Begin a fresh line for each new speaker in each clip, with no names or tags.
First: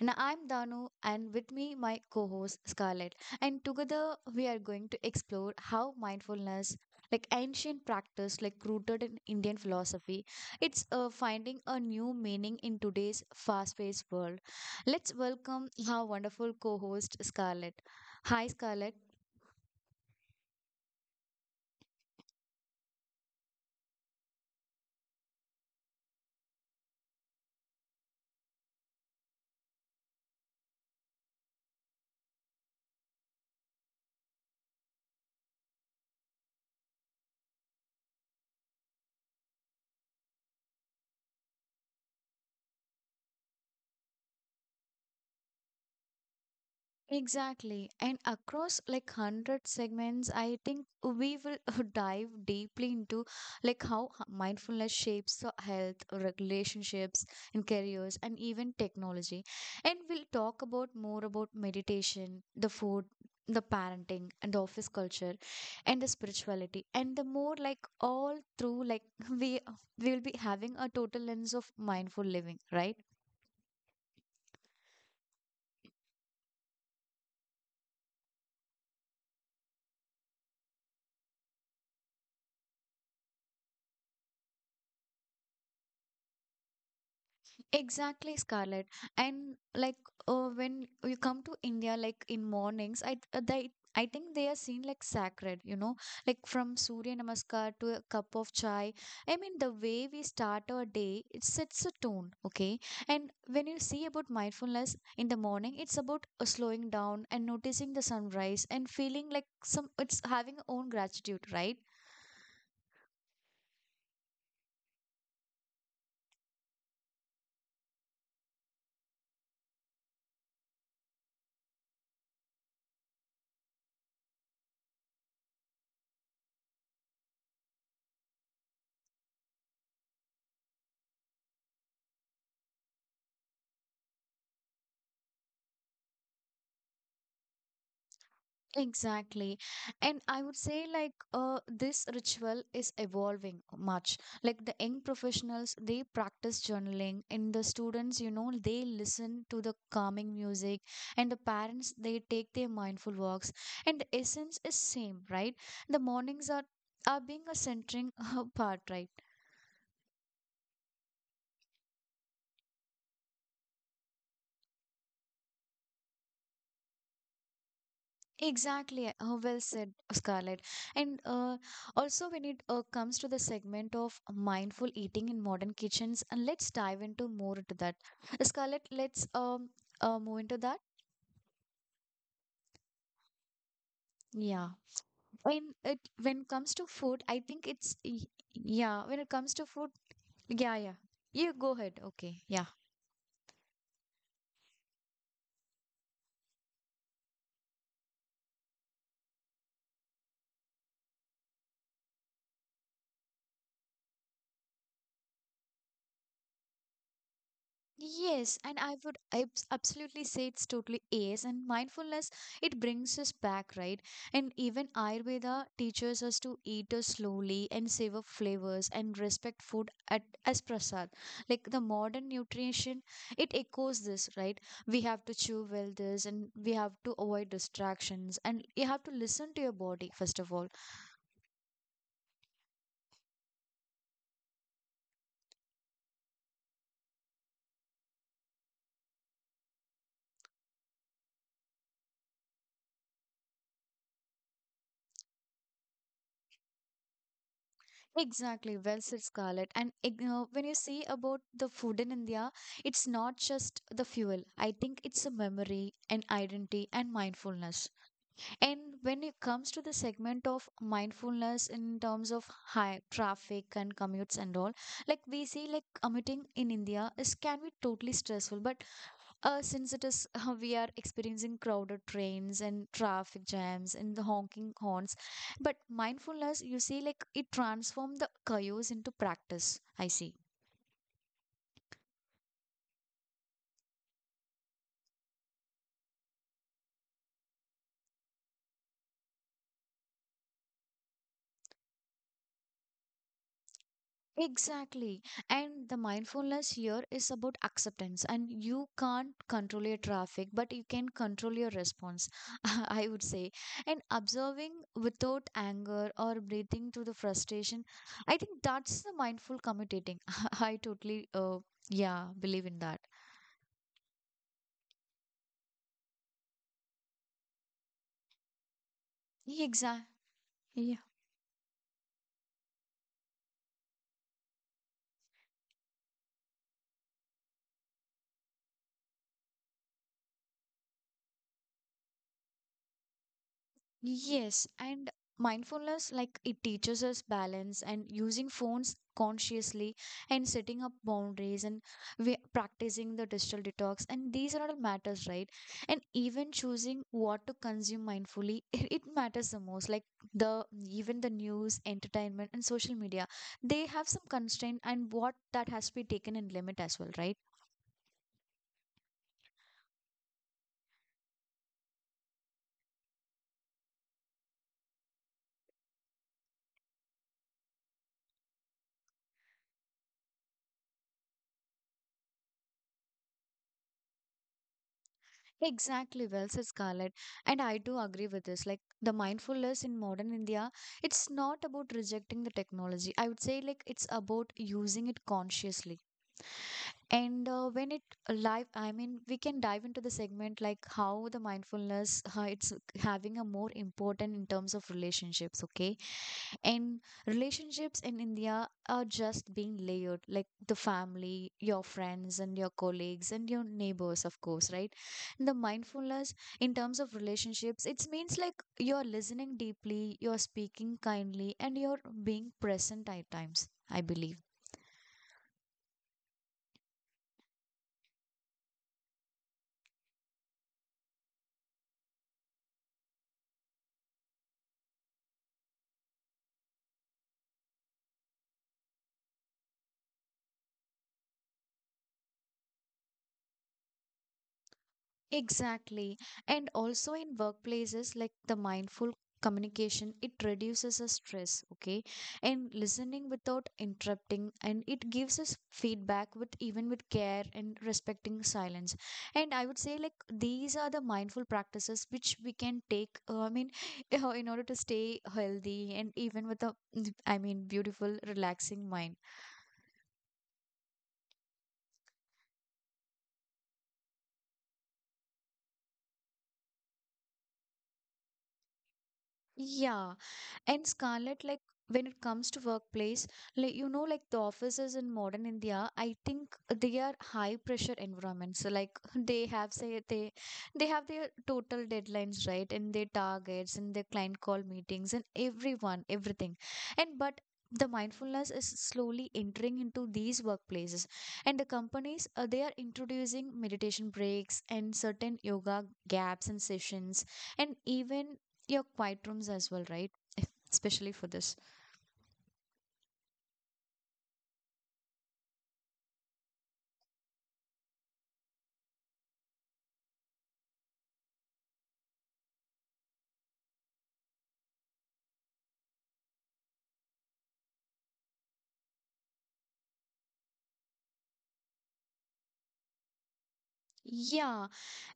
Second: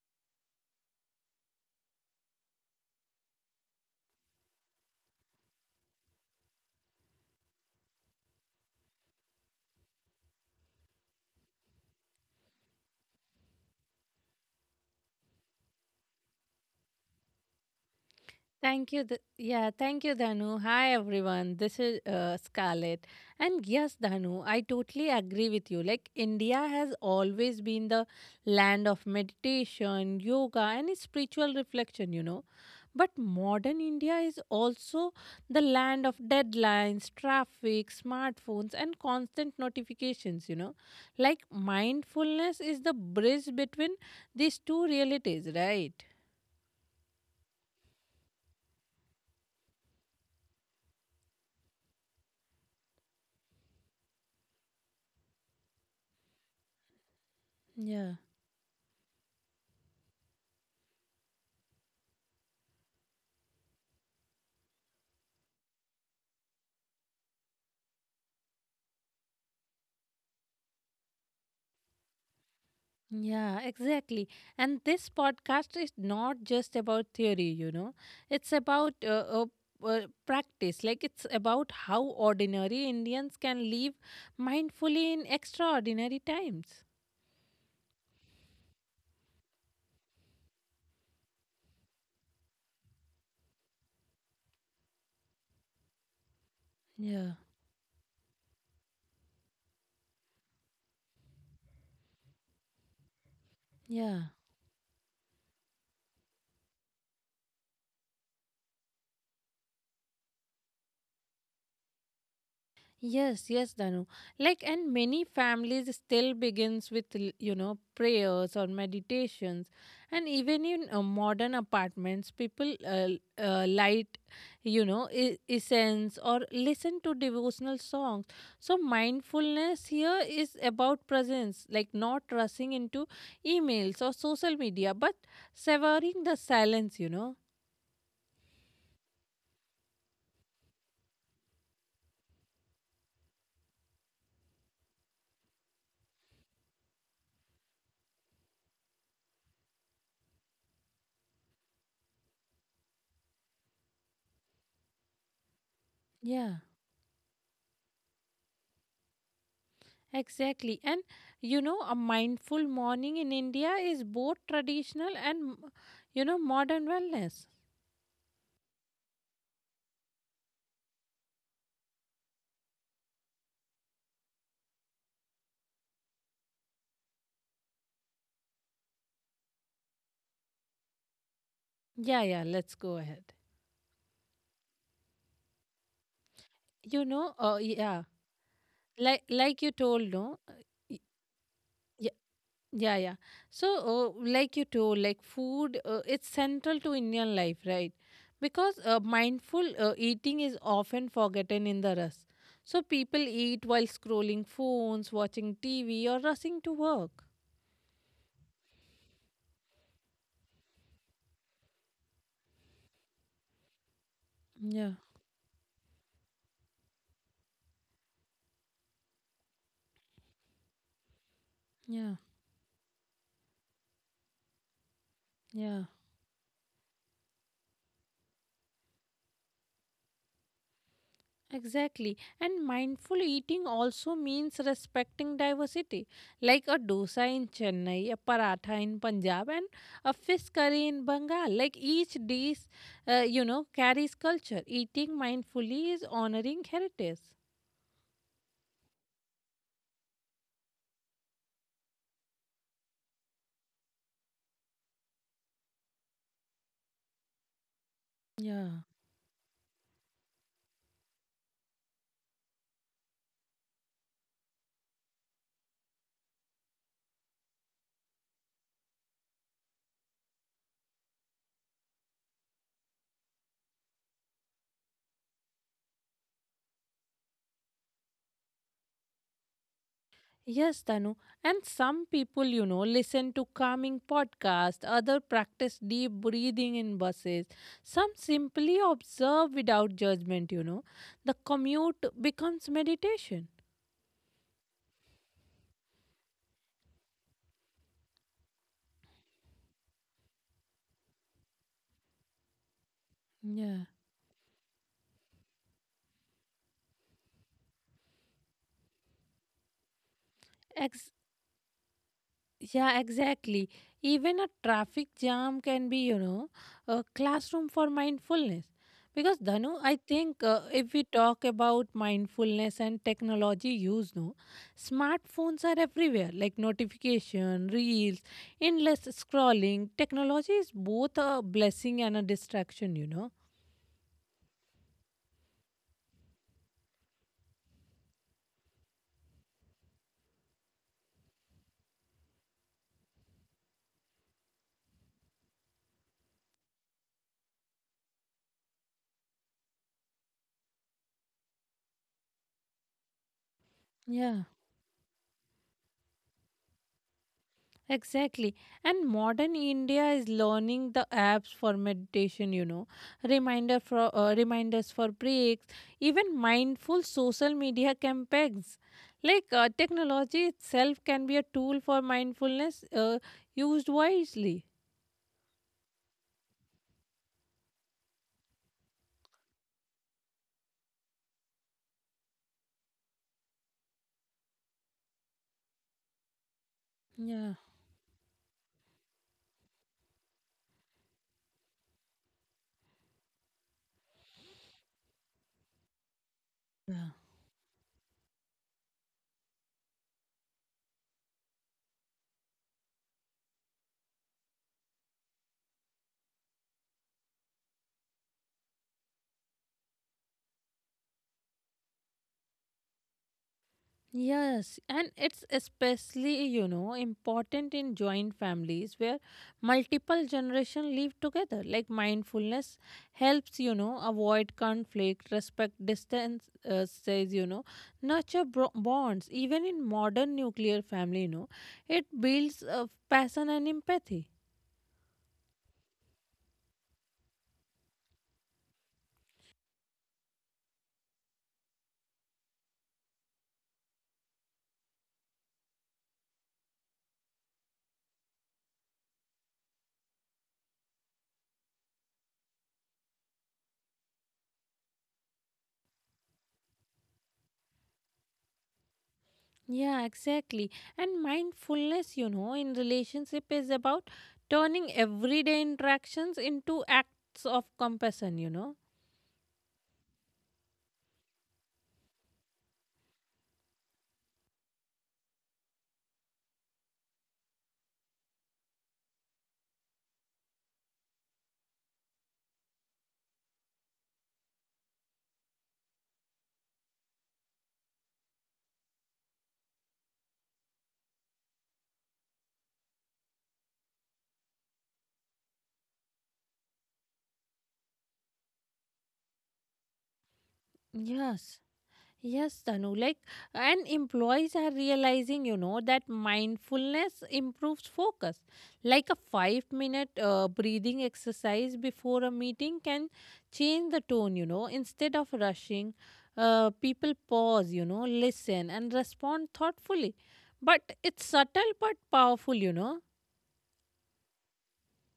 And I'm Danu, and with me, my co host Scarlett. And together, we are going to explore how mindfulness, like ancient practice, like rooted in Indian philosophy, it's finding a new meaning in today's fast paced world. Let's welcome our wonderful co host Scarlett. Hi,
Thank
Scarlett.
you. Thank you, Dhanu. Hi, everyone. This is Scarlett. And yes, Dhanu, I totally agree with you. Like, India has always been the land of meditation, yoga, and spiritual reflection, But modern India is also the land of deadlines, traffic, smartphones, and constant notifications, Like, mindfulness is the bridge between these two realities, right?
Exactly. And across like 100 segments, I think we will dive deeply into like mindfulness shapes the health, relationships, and
Yeah.
careers, and even technology. And we'll talk about more about meditation, the food, the parenting, and the office culture, and the spirituality. And the more like all through, like we we will be having a total lens of mindful living, right?
Yeah, exactly. And this podcast is not just about theory, you know, it's about uh, practice. Like, it's about how ordinary Indians can live mindfully in extraordinary times.
Exactly, Scarlett. And like when you come to India, like in mornings, I think they are seen like sacred, you know, like from Surya
Yeah,
Namaskar to a cup of chai. I mean, the way we start our day, it sets a tone, okay? And when you see
yeah.
about mindfulness in the morning, it's about slowing down and noticing the sunrise and feeling like some, it's having own gratitude, right?
Yes, yes, Danu. Like, and many families still begins with you know prayers or meditations, and even in modern apartments, people light, you know, essence or listen to devotional songs. So mindfulness here is about presence, like not rushing into emails or social media, but severing the silence. You know.
Exactly. And I would say like this ritual is evolving much. Like the young professionals, they practice journaling. And the students, you know, they listen to the calming music. And the parents, they take their mindful walks. And the essence is same, right? The mornings
Yeah.
are are being a centering part, right?
Exactly. And you know, a mindful morning in India is both traditional and, you know, modern wellness.
Exactly. Well said, Scarlett. And also, when it comes to the segment of mindful eating in modern kitchens, and let's dive into more into that. Scarlett, let's move into that.
Yeah, yeah, let's go ahead.
Yeah. When it when comes to
You
food,
know,
I
uh,
think
yeah,
yeah. When it comes
like
to
you
food,
told, no,
yeah, yeah.
y-
You go ahead.
yeah,
Okay. Yeah.
yeah, yeah. So, like you told, like food, it's central to Indian life, right? Because mindful eating is often forgotten in the rush. So people eat while scrolling phones, watching TV, or rushing to work.
Yes, and I would absolutely say it's totally AS and mindfulness, it brings us back, right? And even
Yeah,
Ayurveda teaches us to eat us slowly and savor flavors and respect food at, as prasad. Like the
yeah,
modern nutrition, it echoes this, right? We have to chew
yeah.
well this and we have to avoid distractions and you have to listen to your body, first of all.
Exactly. And mindful eating also means respecting diversity, like a dosa in Chennai, a paratha in Punjab, and a fish curry in Bengal. Like each dish, you know, carries culture. Eating mindfully is honoring heritage.
Exactly, well said, Scarlett. And when you see about the food in India, it's not just the fuel. I think it's a memory, an identity, and mindfulness.
Yeah.
And when it comes to the segment of mindfulness in terms of high traffic and commutes and all, like we see, like commuting in India is can be totally stressful, but since it is we are experiencing crowded trains and traffic jams and the honking horns, but mindfulness you see like it transforms the chaos into practice, I see.
Yes, Tanu. And some people, you know, listen to calming podcasts, other practice deep breathing in buses, some simply observe without judgment, you know. The commute becomes meditation.
Exactly. And the mindfulness here is about acceptance, and you can't control your traffic, but you can control your response, I would say.
Yeah.
And observing without anger or breathing through the frustration, I think that's the mindful commutating. I
Ex-
totally, yeah, believe in
yeah,
that.
exactly. Even a traffic jam can be, you know, a classroom for mindfulness. Because Dhanu, I
Exactly.
think if we talk about mindfulness and technology use, no, smartphones are everywhere, like notification, reels, endless scrolling. Technology is both a blessing and a distraction, you know.
Yes, and mindfulness like it teaches us balance and using phones consciously and setting up boundaries and we practicing the digital detox, and these are all matters, right? And even choosing what to consume mindfully, it matters the most, like the even the news entertainment and social media, they have some constraint and what that has to be taken in limit as well, right?
Exactly. And modern India is learning the apps for meditation, you know, reminders for breaks, even mindful social media campaigns. Like technology itself can be a tool for mindfulness used wisely.
Exactly, well said, Scarlett. And I do agree with this. Like the mindfulness in modern India, it's not about rejecting the technology. I would say like it's about using it consciously. And
Yeah.
when it live, I mean, we can dive into the segment like how the mindfulness how it's having a more important in terms of relationships. Okay, and relationships in India are just being layered, like the family, your friends, and your colleagues, and your neighbors, of course, right? The mindfulness in terms of relationships, it means like you're listening deeply, you're speaking kindly, and you're being present at times, I believe.
Yes, and it's especially, you know, important in joint families where multiple generations live together. Like mindfulness helps, you know, avoid conflict, respect distance, says, you know, nurture bonds. Even in modern nuclear family, you know, it builds passion and empathy.
Exactly. And also in workplaces like the mindful communication, it reduces the stress, okay? And listening without interrupting and it gives us feedback with even with care and respecting silence. And I would say like these are the mindful practices which we can take, I mean, in order to stay healthy and even with a, I mean, beautiful, relaxing mind.
Yeah, exactly. And mindfulness, you know, in relationship is about turning everyday interactions into acts of compassion, you know.
Yeah. And Scarlett, like when it comes to workplace, like you know, like the offices in modern India, I think they are high pressure environments. So like they have their total deadlines, right? And their targets and their client call meetings and everyone, everything. And but the mindfulness is slowly entering into these workplaces and the companies they are introducing meditation breaks and certain yoga gaps and sessions and even your quiet rooms as well, right? Especially for this,
Yes, yes, Tanu. Like, and employees are realizing, you know, that mindfulness improves focus. Like a 5 minute breathing exercise before a meeting can change the tone, you know. Instead of rushing, people pause, you know, listen and respond thoughtfully. But it's subtle but powerful, you know.
yeah.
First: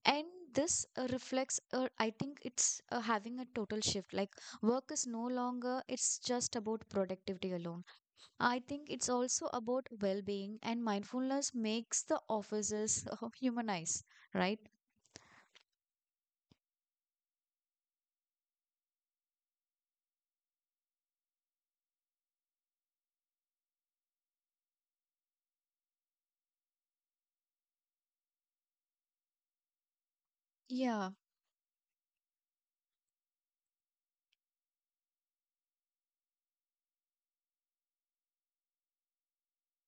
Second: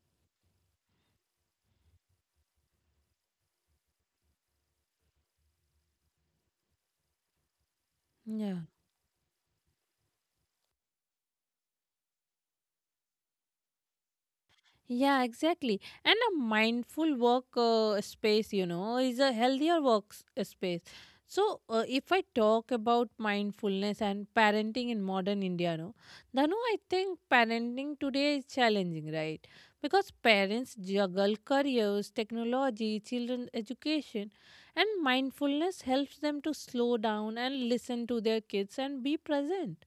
And this reflects, I think it's having a total shift, like work is no longer it's just about productivity alone. I
Yeah.
think it's also about well-being, and mindfulness makes the offices humanize, right?
Yeah, exactly. And a mindful work space, you know, is a healthier work space. So, if I talk about mindfulness and parenting in modern India, no, Dhanu, I think parenting today is challenging, right? Because parents
Yeah.
juggle careers, technology, children education, and mindfulness helps them to slow down and listen to their kids and be present.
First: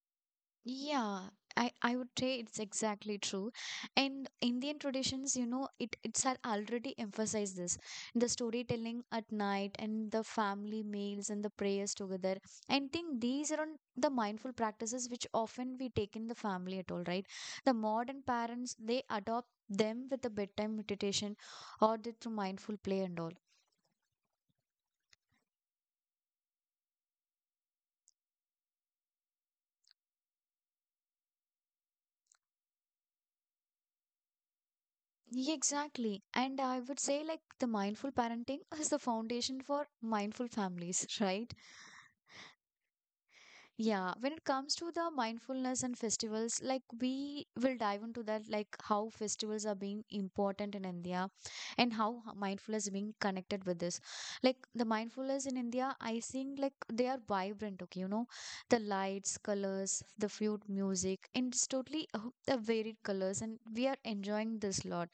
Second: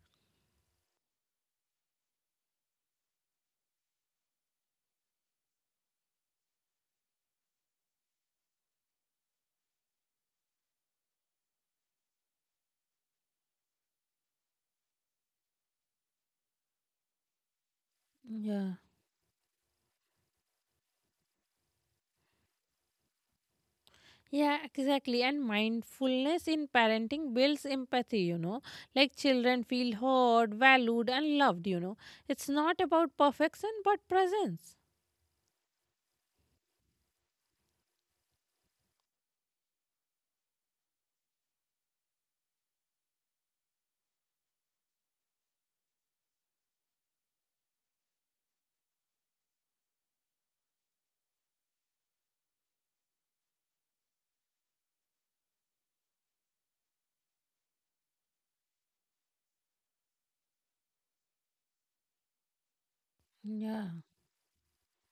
Yeah, I would say it's exactly true. And Indian traditions, you know, it's had already emphasized this. The storytelling at night and the family meals and the prayers together. I think these are on the mindful practices which often we take in the family at all, right? The modern
Yeah.
parents, they adopt them with the bedtime meditation or the, through mindful play and all.
Yeah, exactly. And mindfulness in parenting builds empathy, you know. Like children feel heard, valued, and loved, you know. It's not about perfection, but presence.
Yeah, exactly. And I would say like the mindful parenting is the foundation for mindful families, right? Yeah, when it comes to the mindfulness and festivals, like we will dive into that, like how festivals are being important in India and mindfulness is being connected with this. Like the mindfulness in India, I think like they are vibrant, okay, you know, the lights, colors, the flute music, and it's totally the varied colors, and we
Yeah.
are enjoying this lot.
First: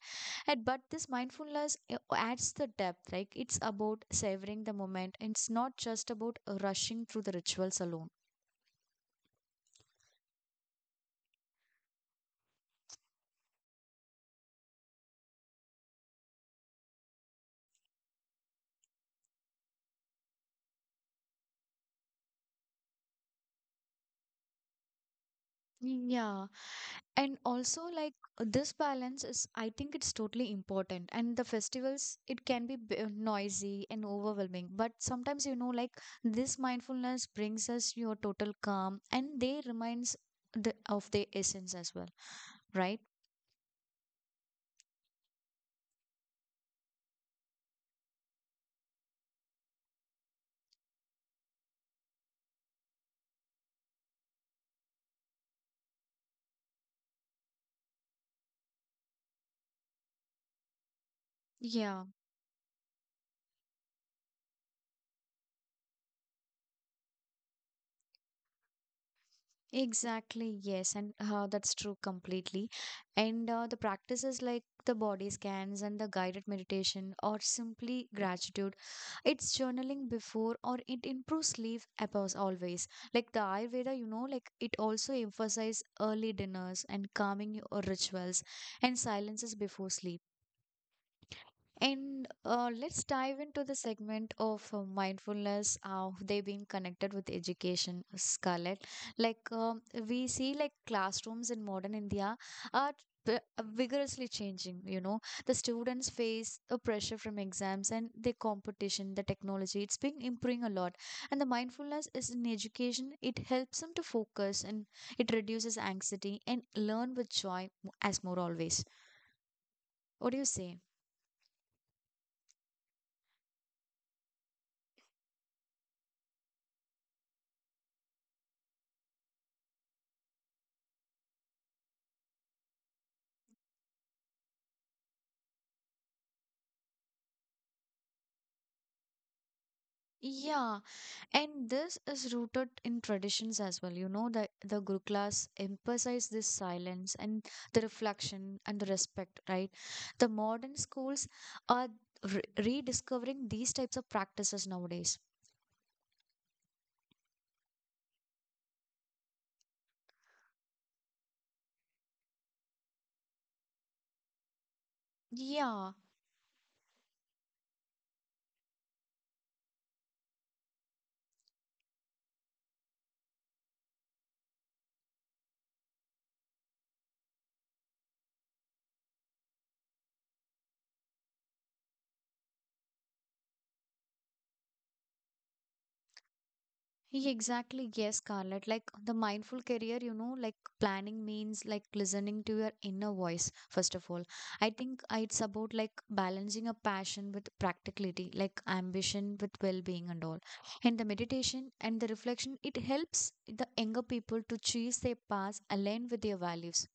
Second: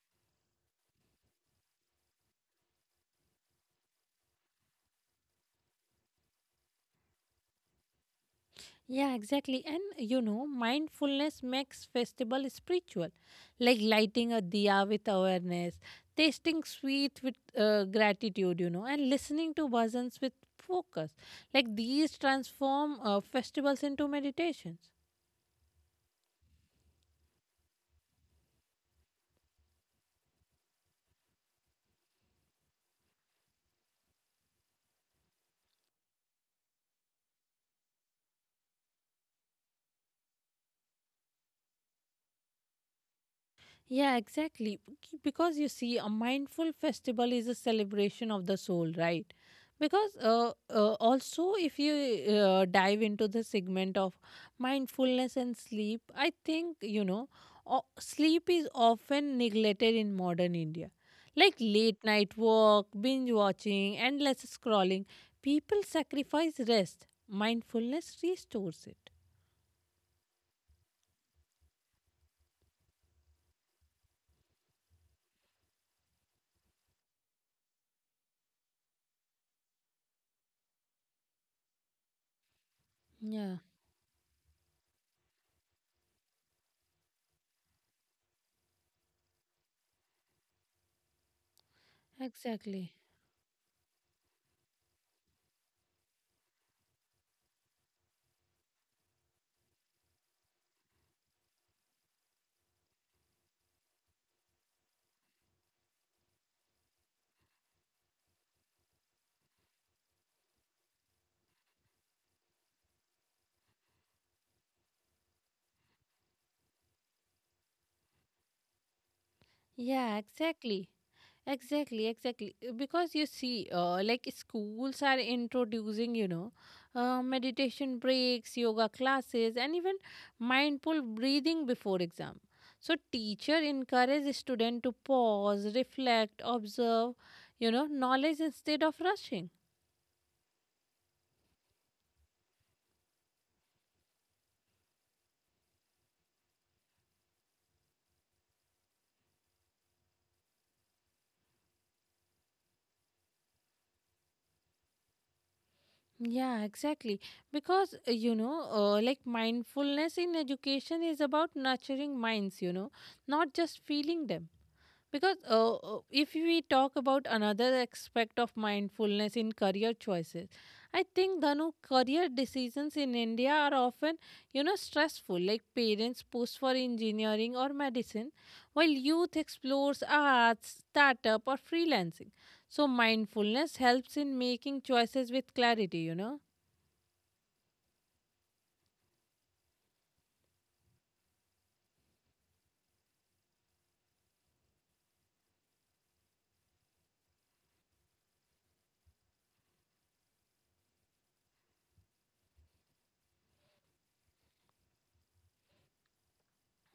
And but this mindfulness adds the depth, like it's about savoring the moment, and it's not just about rushing through the rituals alone.
Yeah, exactly. And you know, mindfulness makes festival spiritual, like lighting a diya with awareness, tasting sweet with gratitude, you know, and listening to bhajans with focus. Like these transform festivals into meditations.
Yeah, and also like this balance is, I think it's totally important. And the festivals, it can be noisy and overwhelming, but sometimes you know, like this mindfulness brings us your total calm, and they reminds the of their essence as well, right?
Yeah, exactly. Because you see, a mindful festival is a celebration of the soul, right? Because also, if you dive into the segment of mindfulness and sleep, I think, you know, sleep is often neglected in modern India. Like late
Yeah.
night work, binge watching, endless scrolling, people sacrifice rest. Mindfulness restores it.
Exactly, yes, and that's true completely. And the practices like the body scans and the guided meditation or simply gratitude, it's journaling before or it improves sleep above always. Like the
Yeah,
Ayurveda, you know, like it also emphasizes early dinners and calming your rituals and silences before sleep. And
exactly.
let's dive into the segment of mindfulness, how they being connected with education, Scarlett. Like we see, like classrooms in modern India are vi- vigorously changing. You know, the students face a pressure from exams and the competition, the technology. It's been improving a lot, and the mindfulness is in education. It helps them to focus and it reduces anxiety and learn with joy as more always.
Yeah,
What do you say?
exactly. Exactly, exactly. Because you see, like schools are introducing, you know, meditation breaks, yoga classes, and even mindful breathing before exam. So teacher encourage student to pause, reflect, observe, you know, knowledge instead of rushing.
Yeah, and this is rooted in traditions as well. You know, the Gurukulas emphasize this silence and the reflection and the respect, right? The modern schools are rediscovering these types of practices nowadays.
Yeah, exactly. Because you know, like mindfulness in education is about nurturing minds, you know, not just feeling them. Because
Yeah,
if we talk about another aspect of mindfulness in career choices, I think Dhanu career decisions in India are often, you know, stressful. Like parents push for engineering or medicine, while youth explores arts, startup, or freelancing. So mindfulness helps in making choices with clarity. You know.
Exactly, yes, Scarlett. Like the mindful career, you know, like planning means like listening to your inner voice, first of all. I think it's about like balancing a passion with practicality, like ambition with well being and all. And the meditation and the reflection, it helps the younger people to choose their paths aligned with their values.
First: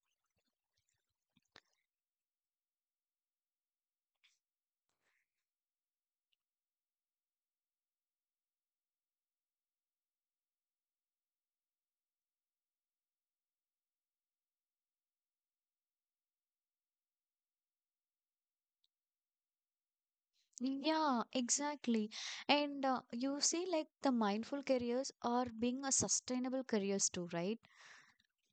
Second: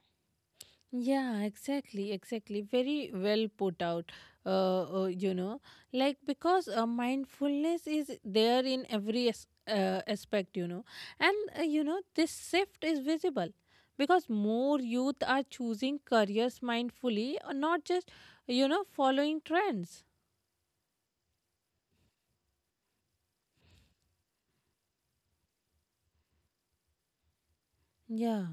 Yeah, exactly, exactly. Very well put out. You know, like because mindfulness is there in every aspect, you know, and you know, this shift is visible because more youth are choosing careers mindfully, not just, you know, following trends.
Yeah, exactly. And you see, like the mindful careers are being a sustainable careers too, right?
Yeah,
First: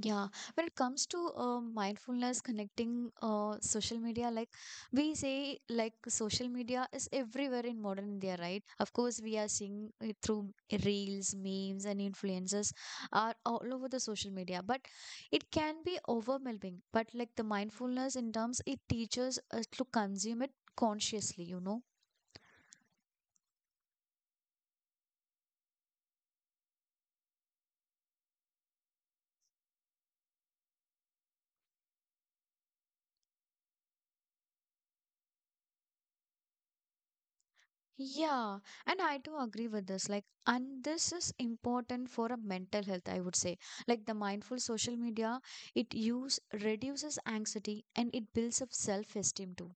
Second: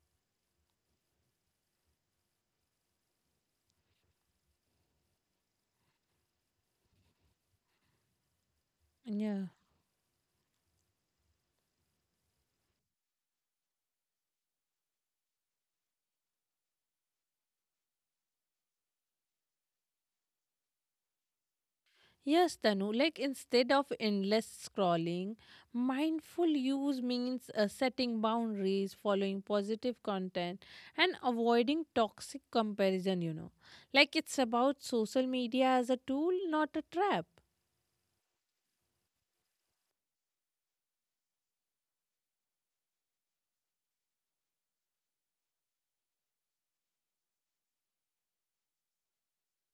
Yeah, when it comes to mindfulness connecting social media, like we say, like social media is everywhere in modern India, right? Of course, we
yeah.
are seeing it through reels, memes, and influencers are all over the social media, but it can be overwhelming. But like the mindfulness in terms, it teaches us to consume it consciously, you know.
Yes, Tanu, like instead of endless scrolling, mindful use means setting boundaries, following positive content, and avoiding toxic comparison, you know. Like it's about social media as a tool, not a trap.
Yeah, and I do agree with this. Like, and this is important for a mental health, I would say. Like the mindful social media, it use reduces anxiety and it builds up self-esteem too.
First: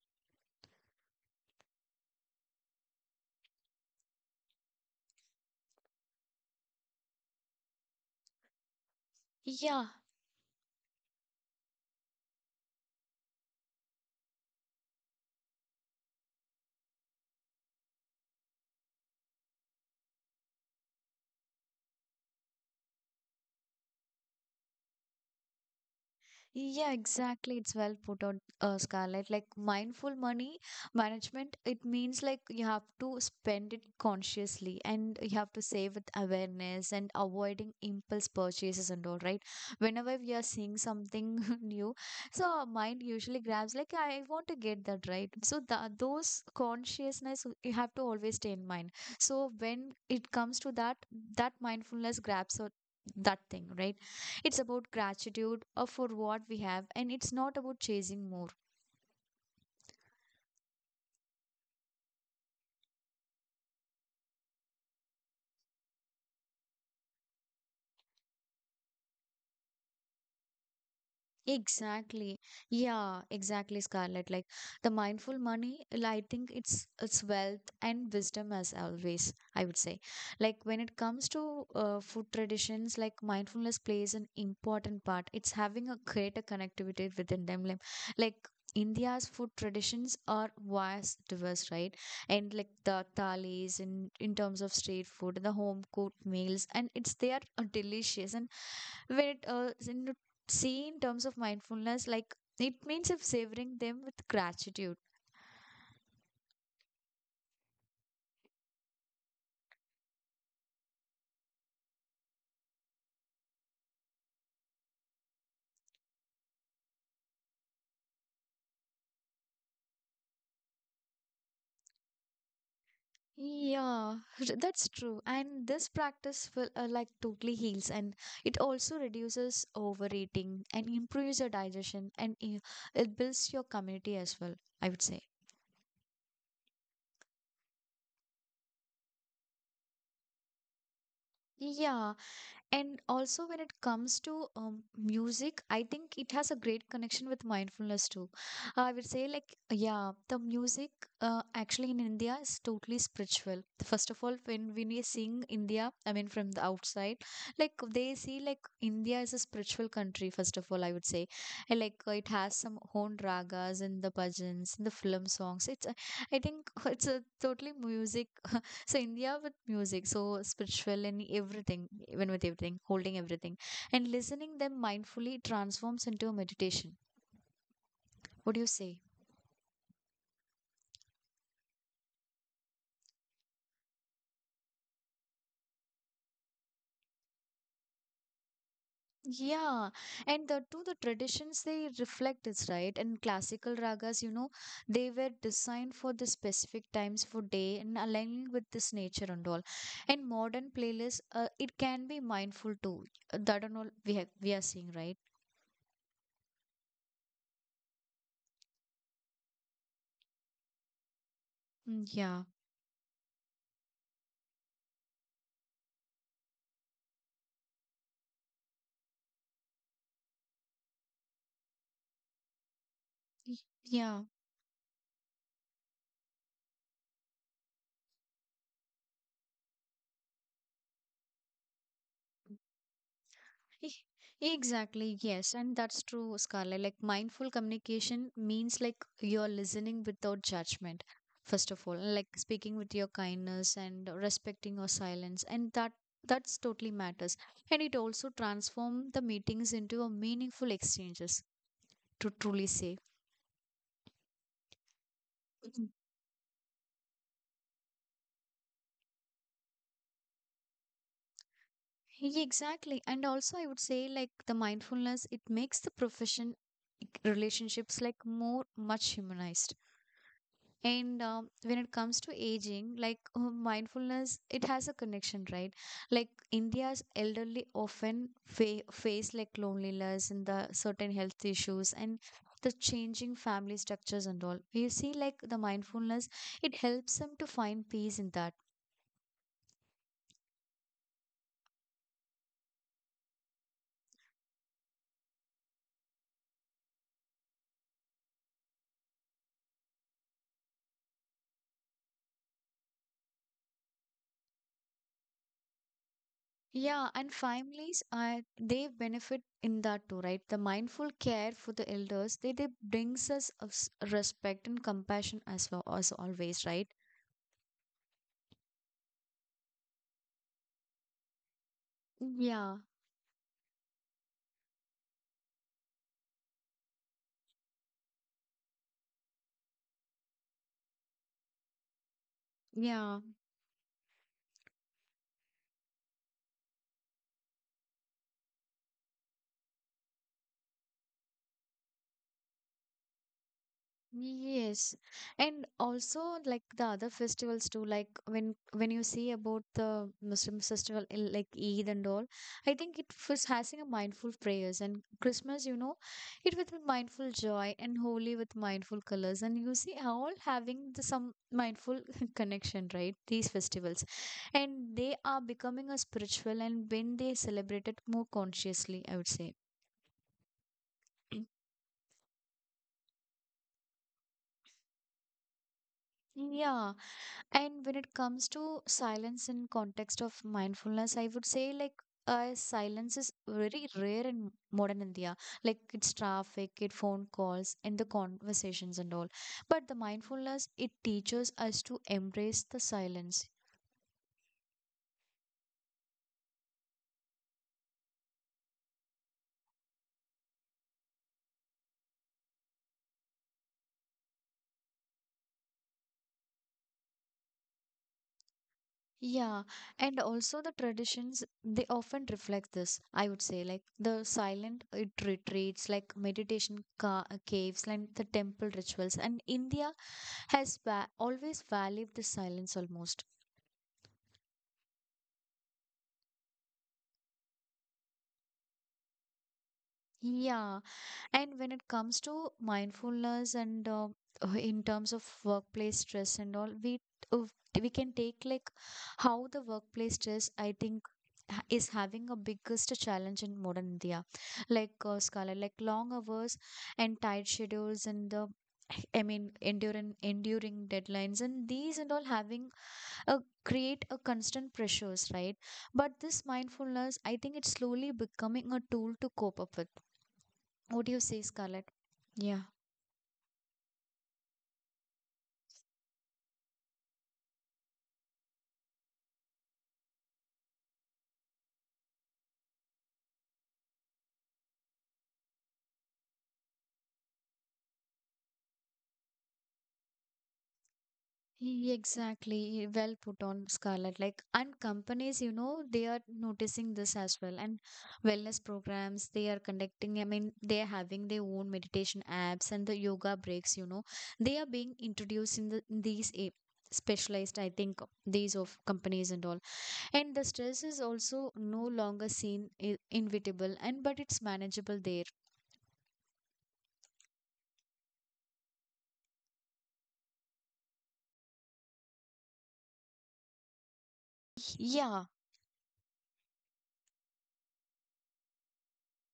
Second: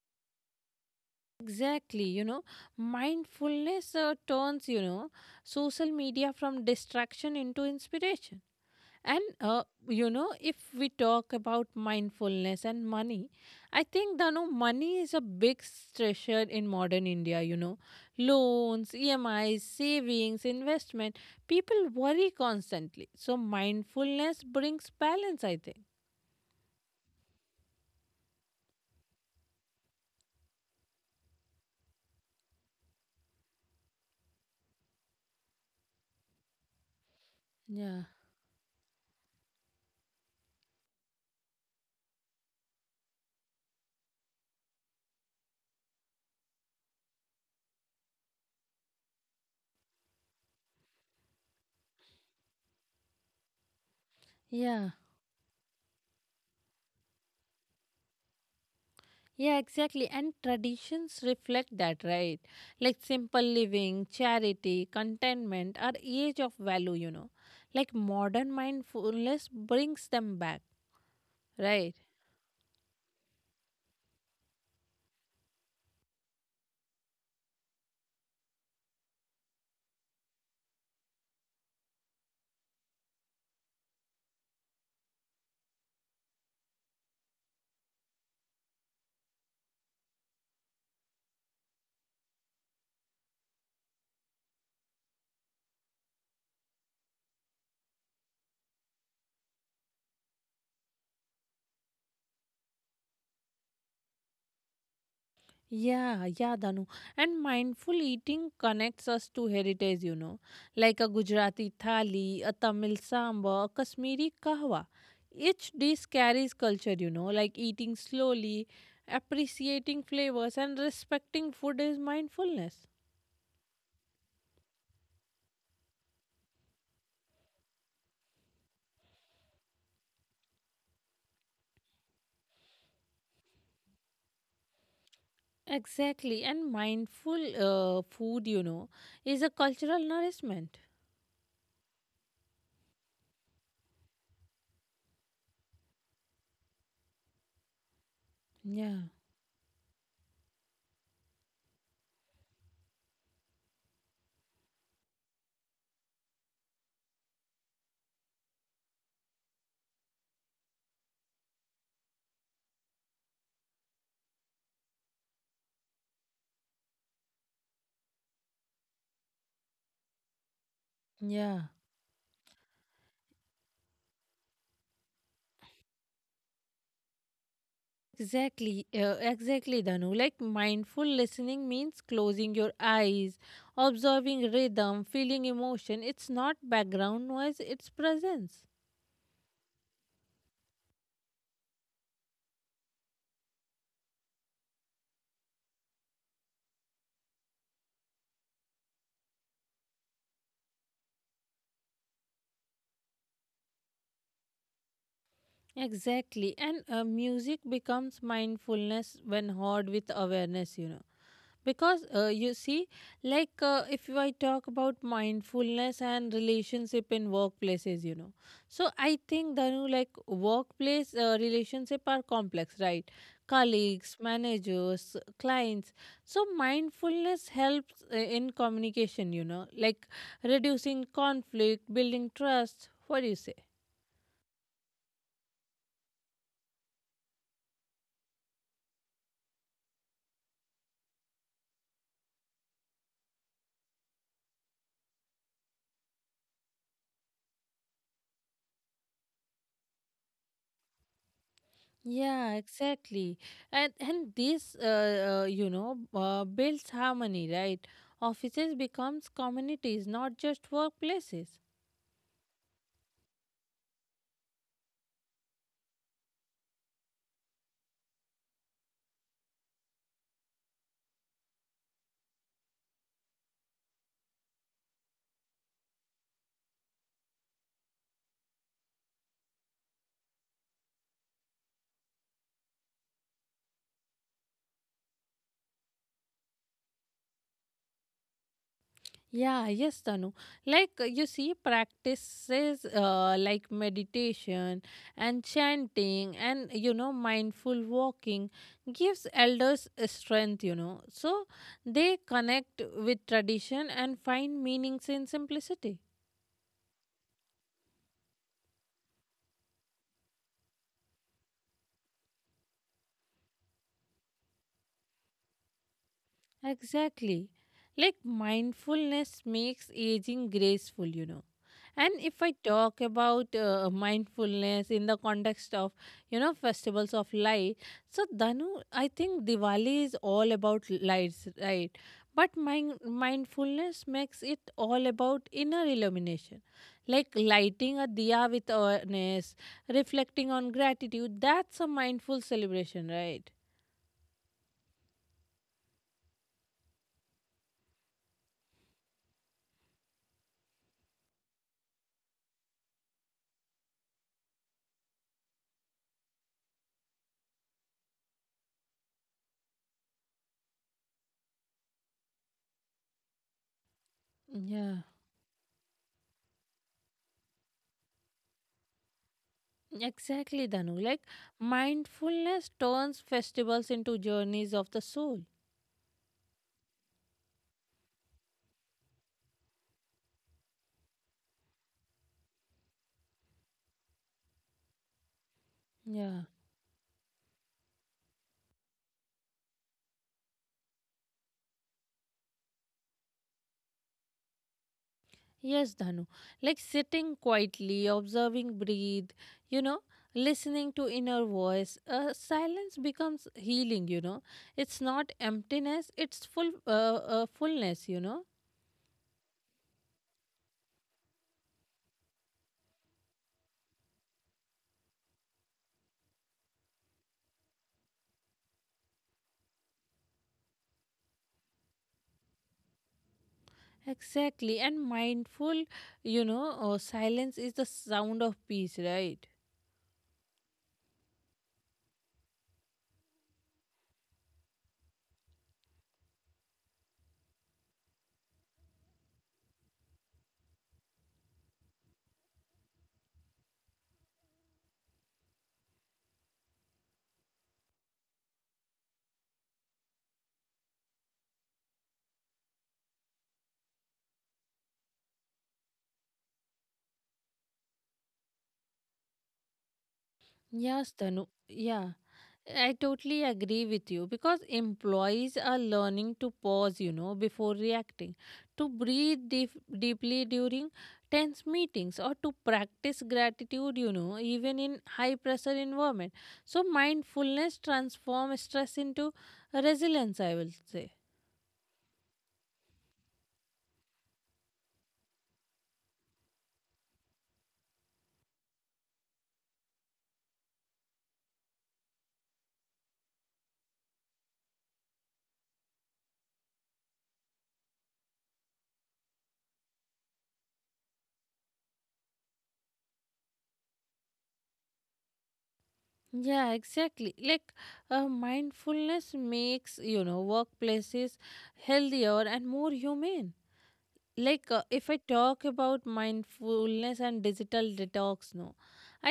Exactly, you know, mindfulness turns, you know, social media from distraction into inspiration. And
Yeah.
you know, if we talk about mindfulness and money, I think Danu, money is a big treasure in modern India. You know, loans, EMIs, savings, investment. People worry constantly, so mindfulness brings balance. I think.
Yeah, exactly. It's well put on, Scarlett. Like mindful money management, it means like you have to spend it consciously and you have to save with awareness and avoiding
Yeah,
impulse purchases and all, right? Whenever we are seeing something new, so our mind usually grabs like I want to get that, right? So the, those consciousness you have to always stay in mind. So when it comes to that, that mindfulness grabs o- that thing, right? It's about
yeah,
gratitude for what we have, and it's not about chasing more.
yeah, exactly. And traditions reflect that, right? Like simple living, charity, contentment are age of value. You know, like modern mindfulness brings them back. Right.
Exactly. Yeah, exactly, Scarlett. Like the mindful money, I think it's wealth and wisdom as always, I would say. Like when it comes to food traditions, like mindfulness plays an important part. It's having a greater connectivity within them. Like, India's food traditions are vast diverse, right? And like the thalis in terms of street food, and the home cooked meals, and it's they are delicious and when it in to see in terms of mindfulness, like it means of savoring them with gratitude.
Yeah, yeah, Danu. And mindful eating connects us to heritage, you know, like a Gujarati thali, a Tamil samba, a Kashmiri kahwa. Each dish carries culture, you know, like eating slowly, appreciating flavors, and respecting food is mindfulness.
Yeah, that's true, and this practice will like totally heals, and it also reduces overeating and improves your digestion and it builds your community as well, I would say.
Exactly. And mindful food, you know, is a cultural nourishment.
Yeah. And also, when it comes to music, I think it has a great connection with mindfulness too. I
Yeah,
would say, like, yeah, the music actually in India is totally spiritual. First of all, when we sing India, I mean, from the outside, like, they see, like, India is a spiritual country, first of all, I would say. And, like, it has some own ragas in the bhajans, in the film songs. It's, I think, it's a totally music. So India with music, so spiritual and
yeah.
everything, even with everything, holding everything, and listening them mindfully transforms into a meditation. What do you
Exactly,
say?
exactly, Danu. Like mindful listening means closing your eyes, observing rhythm, feeling emotion. It's not background noise, it's presence.
Yeah, and the traditions they reflect this, right. And classical ragas, you know, they were designed for the specific times for day and aligning with this nature and all. And modern playlists, it can be mindful too. That and all we are seeing, right.
Exactly, and music becomes mindfulness when heard with awareness, you know. Because
Mm, yeah,
you see like if you- I talk about mindfulness and relationship in workplaces, you know. So I think danu, like workplace relationship are complex, right?
Y-
Colleagues,
yeah.
managers, clients. So mindfulness helps in communication, you know, like reducing conflict, building trust. What do you say?
E- Exactly, yes, and that's true, Scarlett. Like mindful communication means like you're listening without judgment, first of all, and, like speaking with your kindness and respecting your silence, and that's totally matters. And it also transforms the meetings into a meaningful exchanges to
Yeah,
truly say.
exactly. And this you
Mhm.
know builds harmony, right? Offices becomes communities, not just workplaces.
Yeah, exactly, and also I would say like the mindfulness it makes the profession like, relationships like more much humanized. And when it comes to aging, like mindfulness, it has a connection, right? Like India's elderly often face like loneliness and the certain health issues and the changing family structures and all. You see, like the mindfulness, it helps them to find peace in that.
Yeah, yes, Tanu. Like you see practices like meditation and chanting and you know mindful walking gives elders a strength, you know. So they connect with tradition and find meanings in simplicity.
Yeah, and families are they benefit in that too, right? The mindful care for the elders, they brings us a respect and compassion as well as always, right?
Exactly. Like mindfulness makes aging graceful, you know. And if I
Yeah,
talk about mindfulness in the context of, you know, festivals of light, so Danu, I think Diwali is all about lights, right? But
yeah.
mindfulness makes it all about inner illumination, like lighting a diya with awareness, reflecting on gratitude. That's a mindful celebration, right?
Yes, and also like the other festivals too. Like when you see about the Muslim festival like Eid and all, I think it was having a mindful prayers and Christmas. You know, it with mindful joy and holy with mindful colors, and you see all having the, some mindful connection, right? These festivals, and
Yeah.
they are becoming a spiritual, and when they celebrate it more consciously, I would say.
Exactly, Danu. Like mindfulness turns festivals into journeys of the soul.
Yeah. And when it comes to silence in context of mindfulness, I would say like silence is very rare in modern India. Like it's
Yeah.
traffic, it phone calls, and the conversations and all. But the mindfulness it teaches us to embrace the silence.
Yes, Danu. Like sitting quietly, observing breathe, you know, listening to inner voice. Silence becomes healing, you know. It's not emptiness, it's fullness, you know.
Yeah, and also the traditions, they often reflect this, I would say, like the silent retreats, like meditation ca caves, and the temple rituals. And India has va always valued the silence almost.
Exactly. And mindful, silence is the sound of peace, right?
Yeah. And when it comes to mindfulness and in terms of workplace stress and all, uh, we can take like how the workplace stress I think is having a biggest challenge in modern India, like Scarlet, like long hours and tight schedules and the I mean enduring deadlines and these and all having a create a constant pressures, right? But this mindfulness, I think it's slowly becoming a tool to cope up with, what do
Yes,
you say,
Danu.
Scarlett?
Yeah.
Yeah,
I totally agree with you because employees are learning to pause, you know, before reacting, to deeply during tense meetings, or to practice gratitude, you know, even in high pressure environment. So mindfulness transforms stress into resilience, I will say.
exactly. E, well put on, Scarlett. Like, and companies, you know, they are noticing this as well. And wellness programs, they are conducting, I mean, they are having their own meditation apps and the yoga breaks, you know, they are being introduced in the in these a specialized, I think, these of companies and all. And the stress is also no longer seen inevitable and but it's manageable there.
Yeah, exactly. Like mindfulness makes, you know, workplaces healthier and more humane. Like if I
Yeah.
talk about mindfulness and digital detox, no,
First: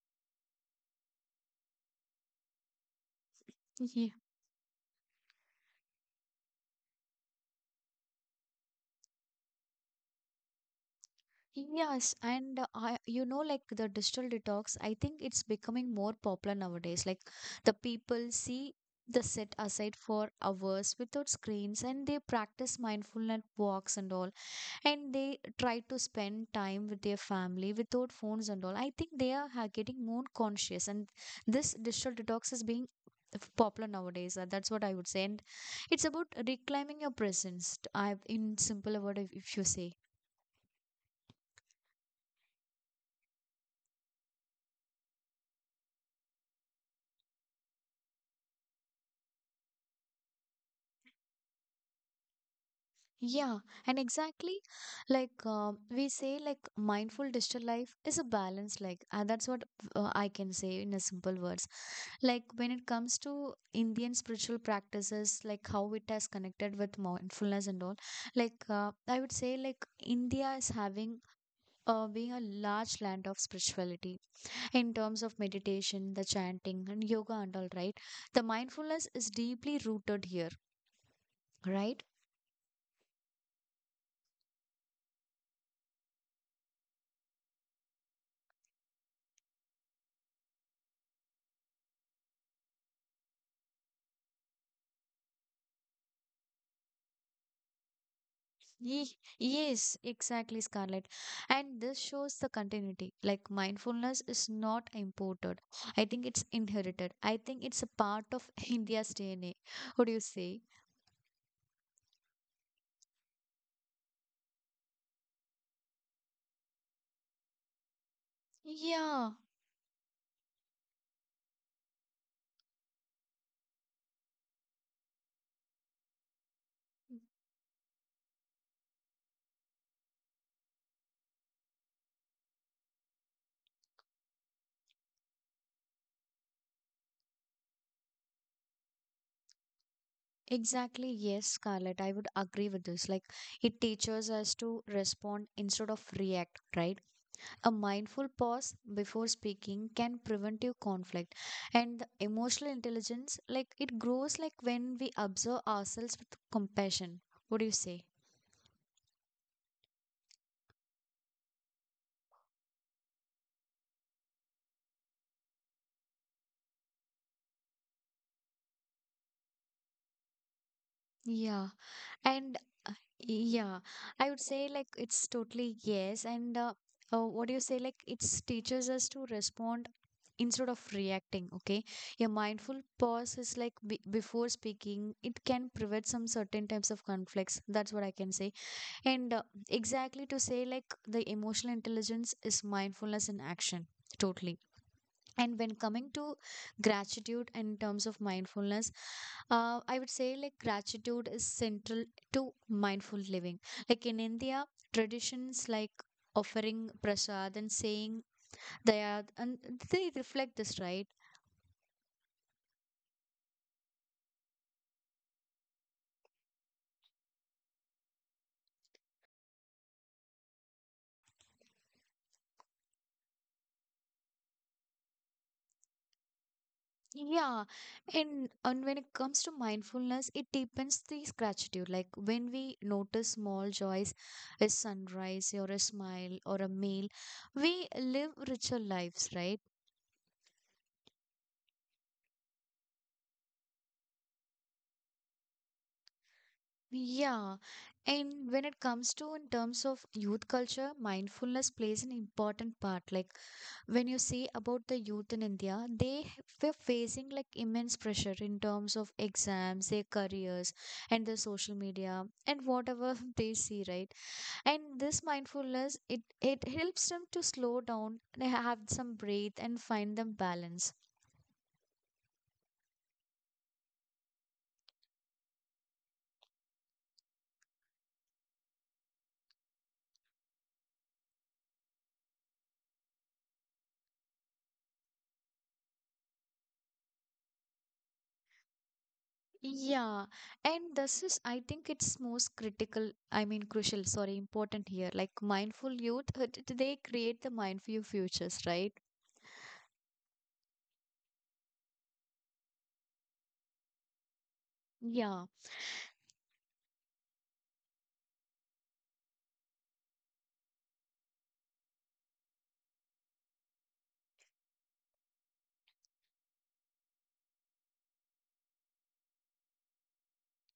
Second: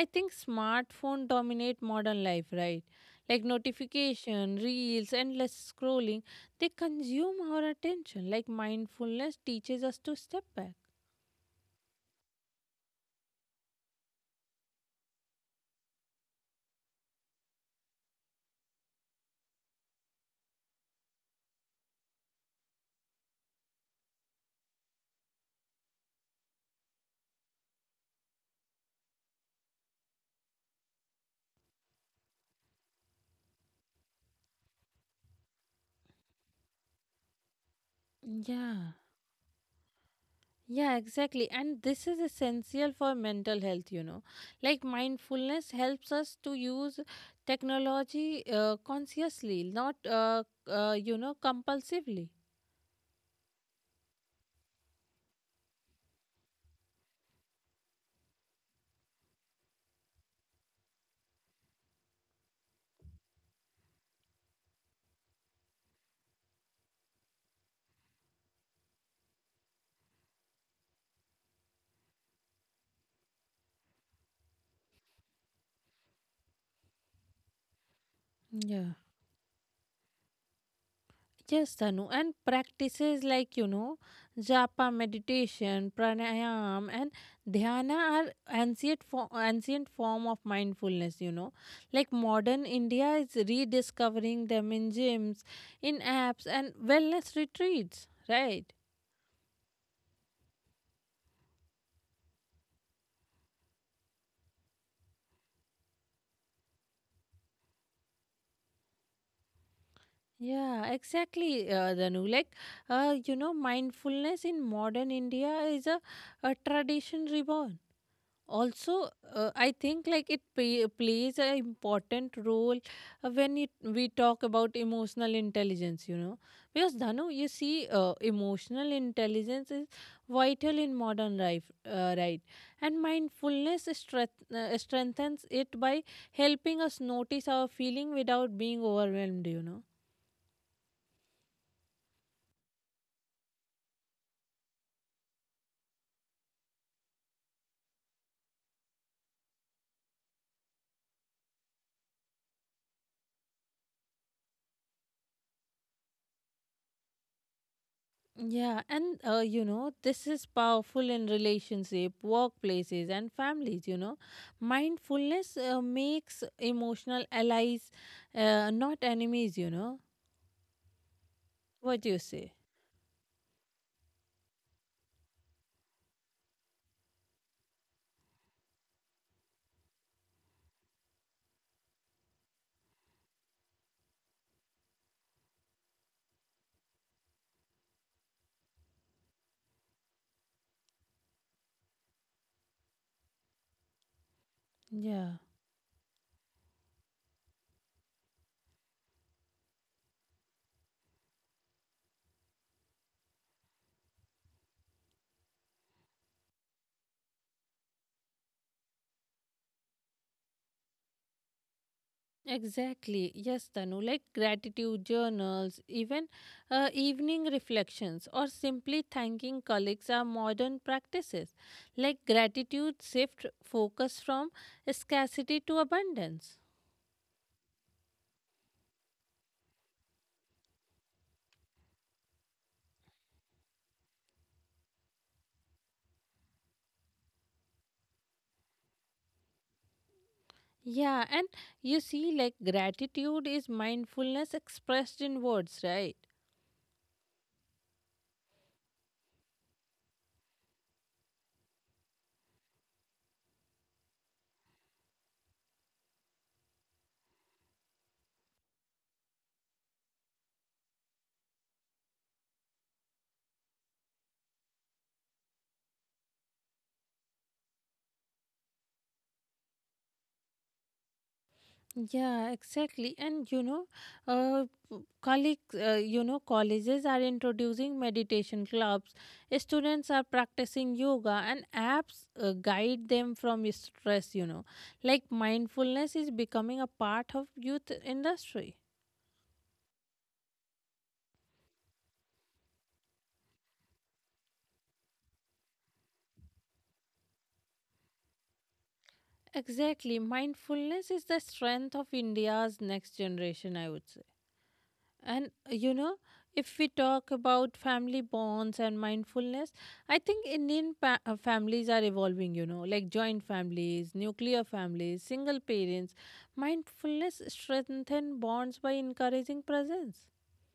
I think smartphone dominate modern life, right? Like notification, reels, endless scrolling, they consume our attention. Like mindfulness teaches us to step back.
Yes, and I, you know, like the digital detox, I think it's becoming more popular nowadays. Like the people see the set aside for hours without screens and they practice mindfulness walks and all. And they try to spend time with their family without phones and all. I think they are getting more conscious, and this digital detox is being popular nowadays. That's what I would say. And it's about reclaiming your presence, I, in
Yeah,
simple word, if you say.
yeah, exactly. And this is essential for mental health, you know. Like mindfulness helps us to use technology consciously, not you know compulsively.
Yeah, and exactly like we say, like mindful digital life is a balance, like, and that's what I can say in a simple words. Like, when it comes to Indian spiritual practices, like how it has connected with mindfulness and all, like, I would say, like, India is having being a large land of spirituality in terms of meditation, the chanting, and yoga, and all right. The
Yeah.
mindfulness is deeply rooted here,
Yes,
right?
Tanu, and practices like you know, japa meditation, pranayam, and dhyana are ancient form of mindfulness. You know, like modern India is rediscovering them in gyms, in apps, and wellness retreats. Right?
Yes, exactly, Scarlett. And this shows the continuity. Like mindfulness is not imported. I think it's inherited. I think it's a part of India's DNA. What do you say?
Yeah, exactly, Danu. Like, you know, mindfulness in modern India is a tradition reborn. Also
Yeah,
I think like plays an important role when it, we talk about emotional intelligence, you know. Because dhanu you see emotional intelligence is vital in modern life, right? And mindfulness strengthens it by helping us notice our feeling without being overwhelmed, you know.
exactly. Yes, Scarlett. I would agree with this. Like it teaches us to respond instead of react, right? A mindful pause before speaking can prevent you conflict. And the emotional intelligence, like it grows like when we observe ourselves with compassion. What do you say?
Yeah, and you know, this is powerful in relationship, workplaces, and families. You know, mindfulness makes emotional allies, not enemies. You know,
Yeah.
what do you say?
And yeah, I would say like it's totally yes. And what do you say? Like it's teaches us to respond instead of reacting. Okay. A mindful pause is like be before speaking, it can prevent some certain types of conflicts. That's what I can say. And exactly to say, like, the emotional intelligence is mindfulness in action, totally.
Yeah,
And when coming to gratitude in terms of mindfulness, I would say, like, gratitude is central to mindful living. Like, in India, traditions like offering prasad and saying daya, and they reflect this, right?
exactly. Yes, Tanu, like gratitude journals, even evening reflections, or simply thanking colleagues are modern practices. Like gratitude shift focus from scarcity to abundance.
Yeah, and when it comes to mindfulness, it deepens this gratitude. Like when we notice small joys, a sunrise or a smile or a meal, we live richer lives, right?
Yeah, and you see, like gratitude is mindfulness expressed in words, right?
Yeah, and when it comes to in terms of youth culture, mindfulness plays an important part. Like when you see about the youth in India, they were facing like immense pressure in terms of exams, their careers, and their social media, and whatever they see, right? And this mindfulness it it helps them to slow down and have some breath and find them balance.
Yeah, exactly. And you know, uh, colleagues, colleges are introducing meditation clubs. Students are practicing yoga, and apps guide them from stress. You know, like mindfulness is becoming a part of youth industry.
Yeah, and this is I think it's most critical I mean crucial sorry important here, like mindful youth they create the mindful futures, right?
Exactly, mindfulness is the strength of India's next generation, I would say.
Yeah.
And you know, if we talk about family bonds and mindfulness, I think Indian families are evolving, you know, like joint families, nuclear families, single parents. Mindfulness strengthens bonds by encouraging presence.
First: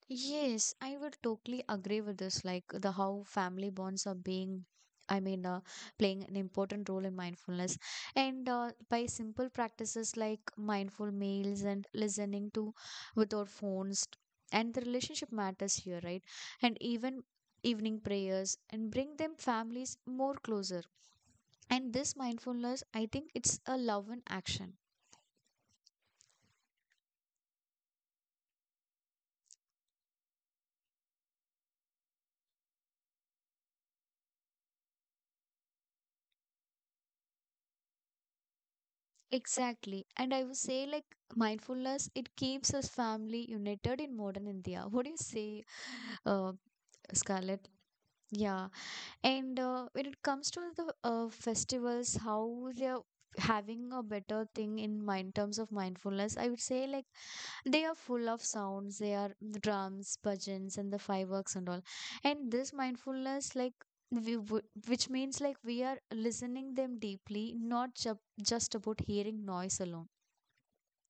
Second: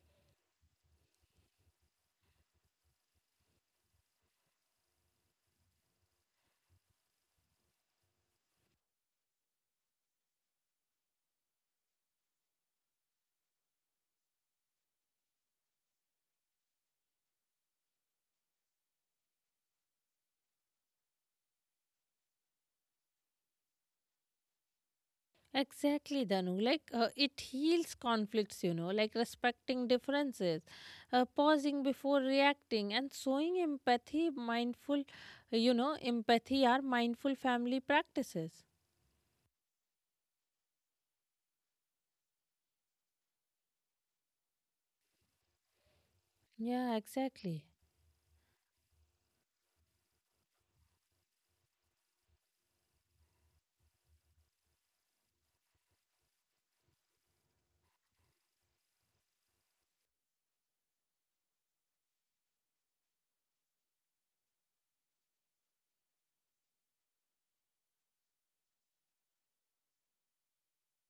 Yes, I would totally agree with this. Like the how family bonds are being, I mean, playing an important role in mindfulness. And by simple practices like mindful meals and listening to without phones, and the relationship matters here, right? And even evening prayers and bring them families more closer. And this mindfulness, I think it's a love in action.
Exactly, Danu. Like it heals conflicts, you know, like respecting differences, pausing before reacting, and showing empathy, mindful, empathy are mindful family practices.
Exactly. And I would say, like, mindfulness, it keeps us family united in modern India. What do you say, uh,
Yeah, exactly.
Scarlett? Yeah. And when it comes to the festivals, how they're having a better thing in mind terms of mindfulness, I would say, like, they are full of sounds, they are the drums, bhajans, and the fireworks and all. And this mindfulness, like, we would, which means like we are listening them deeply, not ju- just about hearing noise alone.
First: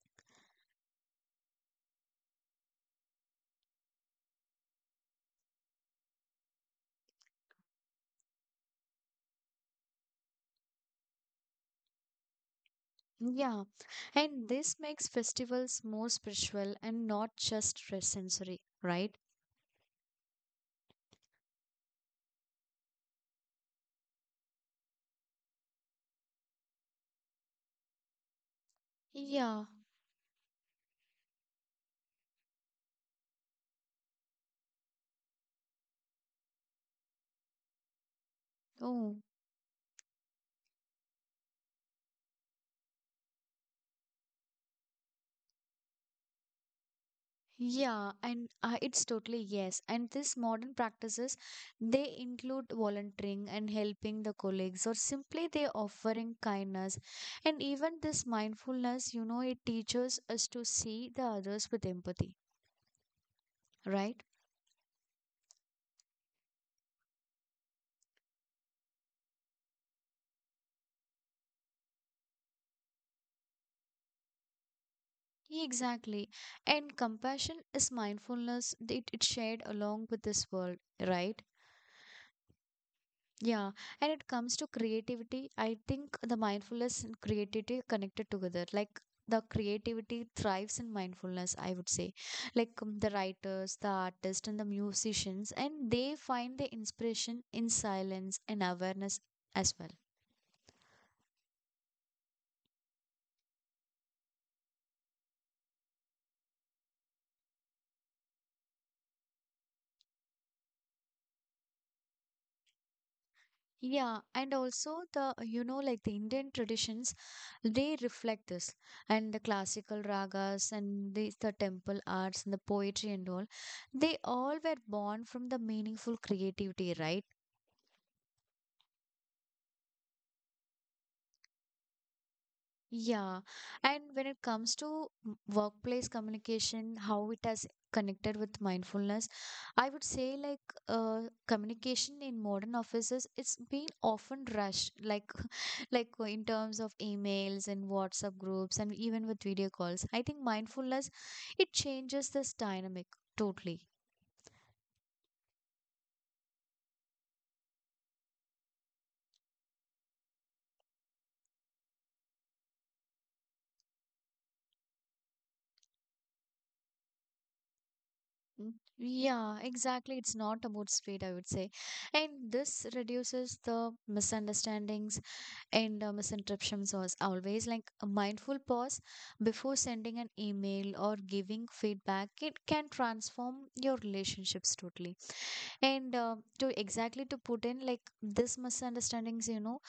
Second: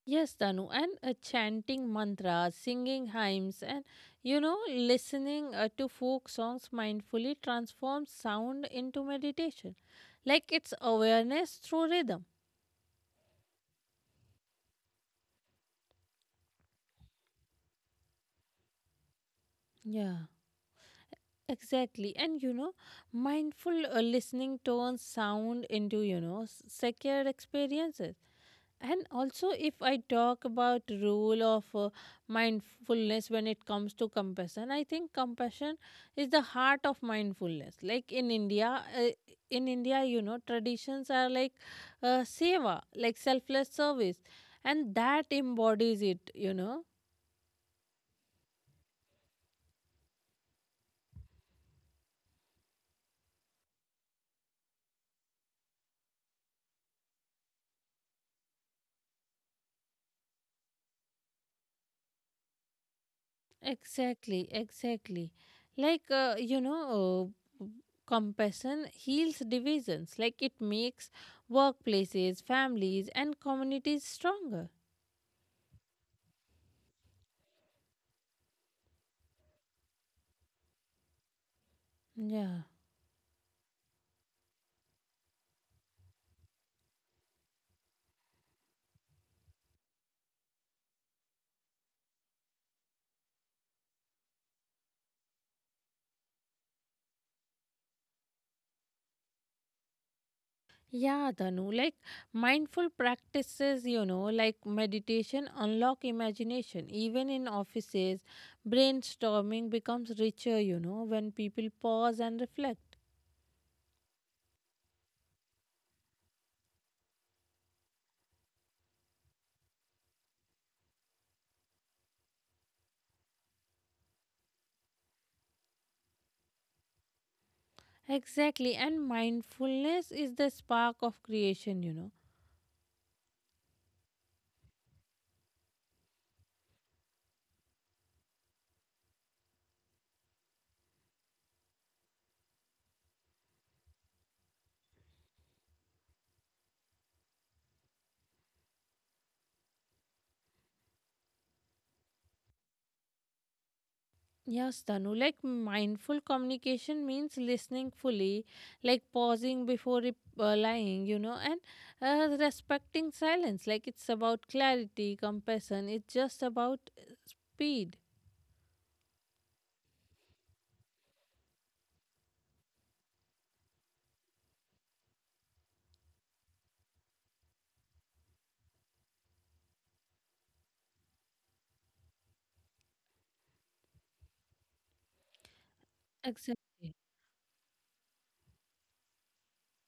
Yes, Tanu, and chanting mantras, singing hymns, and listening to folk songs mindfully transforms sound into meditation. Like it's awareness through rhythm.
Yeah, and this makes festivals more spiritual and not just sensory, right?
Yeah, exactly. And you know, mindful listening turns sound into, secured experiences. And also,
Yeah.
if I talk about role of mindfulness when it comes to compassion, I think compassion is the heart of mindfulness. Like in india uh,
Oh,
in india you know, traditions are like seva, like selfless service, and that embodies it, you know.
yeah. And it's totally yes. And these modern practices, they include volunteering and helping the colleagues, or simply they offering kindness. And even this mindfulness, you know, it teaches us to see the others with empathy, right?
Exactly, exactly. Like compassion heals divisions. Like it makes workplaces, families, and communities stronger.
Exactly. And compassion is mindfulness. It shared along with this world, right?
Yeah.
Yeah, and it comes to creativity. I think the mindfulness and creativity are connected together. Like the creativity thrives in mindfulness, I would say. Like the writers, the artists, and the musicians, and they find the inspiration in silence and awareness as well.
Yeah, Dhanu, like mindful practices, like meditation unlock imagination. Even in offices, brainstorming becomes richer, when people pause and reflect.
Yeah, and also the, you know, like the Indian traditions, they reflect this. And the classical ragas and the temple arts and the poetry and all, they all were born from the meaningful creativity, right?
Exactly, and mindfulness is the spark of creation.
Yeah, and when it comes to workplace communication, how it has connected with mindfulness, I would say like communication in modern offices, it's been often rushed, like like in terms of emails and WhatsApp groups and even with video calls. I think mindfulness, it changes this dynamic totally.
Yes, Tanu, like mindful communication means listening fully, like pausing before replying, and respecting silence. Like it's about clarity, compassion, it's just about speed.
Mm, yeah, exactly. It's not about speed, I would say. And this reduces the misunderstandings. And misinterruptions was always like a mindful pause before sending an email or giving feedback. It can transform your relationships totally. And to
Exactly.
exactly to put in like this misunderstandings,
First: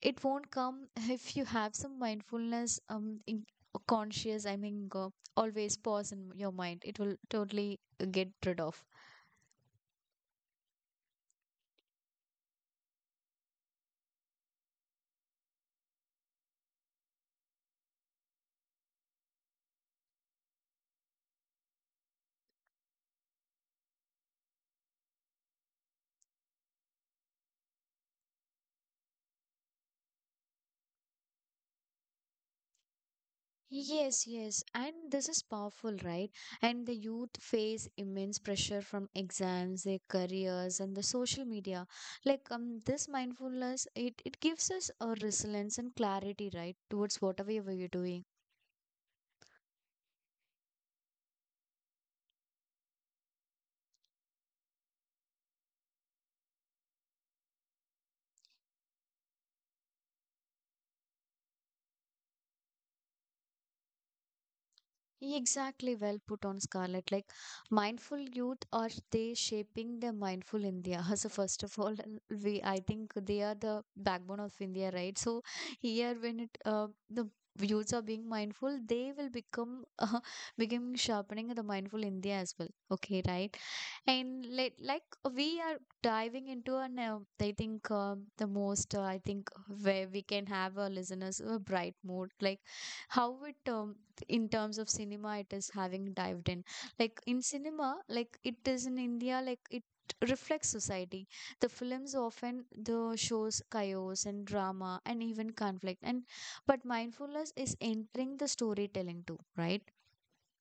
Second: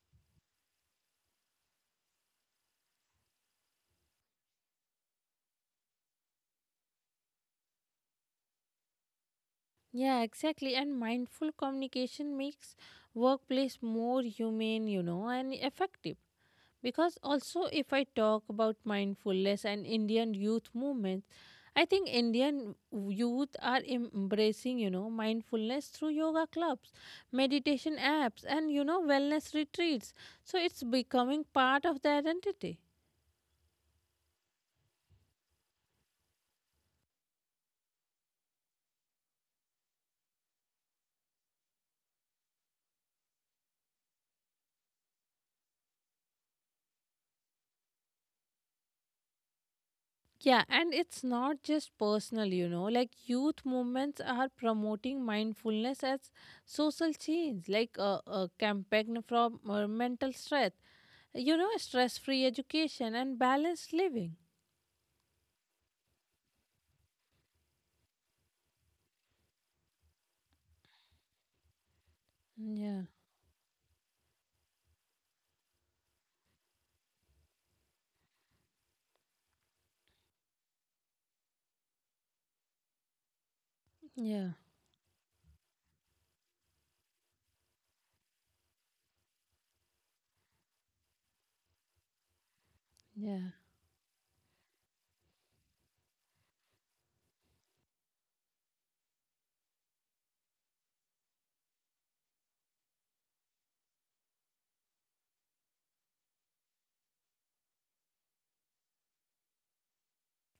it won't come if you have some mindfulness in, conscious. I mean, always pause in your mind. It will totally get rid of.
Yeah, exactly. And mindful communication makes workplace more humane, and effective. Because also, if I talk about mindfulness and Indian youth movement, I think Indian youth are embracing mindfulness through yoga clubs, meditation apps, and wellness retreats, so it's becoming part of their identity.
Yes, yes, and this is powerful, right? And the youth face immense pressure from exams, their careers, and the social media. This mindfulness, it gives us a resilience and clarity, right, towards whatever we are doing.
Yeah, and it's not just personal, like youth movements are promoting mindfulness as social change, like a campaign from mental stress, stress free education and balanced living.
Exactly, well put on Scarlett. Like mindful youth are they shaping the mindful India. So first of all, we I
Yeah,
think they are the backbone of India, right? So here when it the youths are being mindful, they will become becoming sharpening the mindful India as well. Okay, right? And
yeah,
like we are diving into an I think the most I think where we can have our listeners a bright mood, like how
yeah.
it in terms of cinema it is having dived in, like in cinema, like it is in India, like it reflects society. The films often, the shows chaos and drama and even conflict, and but mindfulness is entering the storytelling too, right?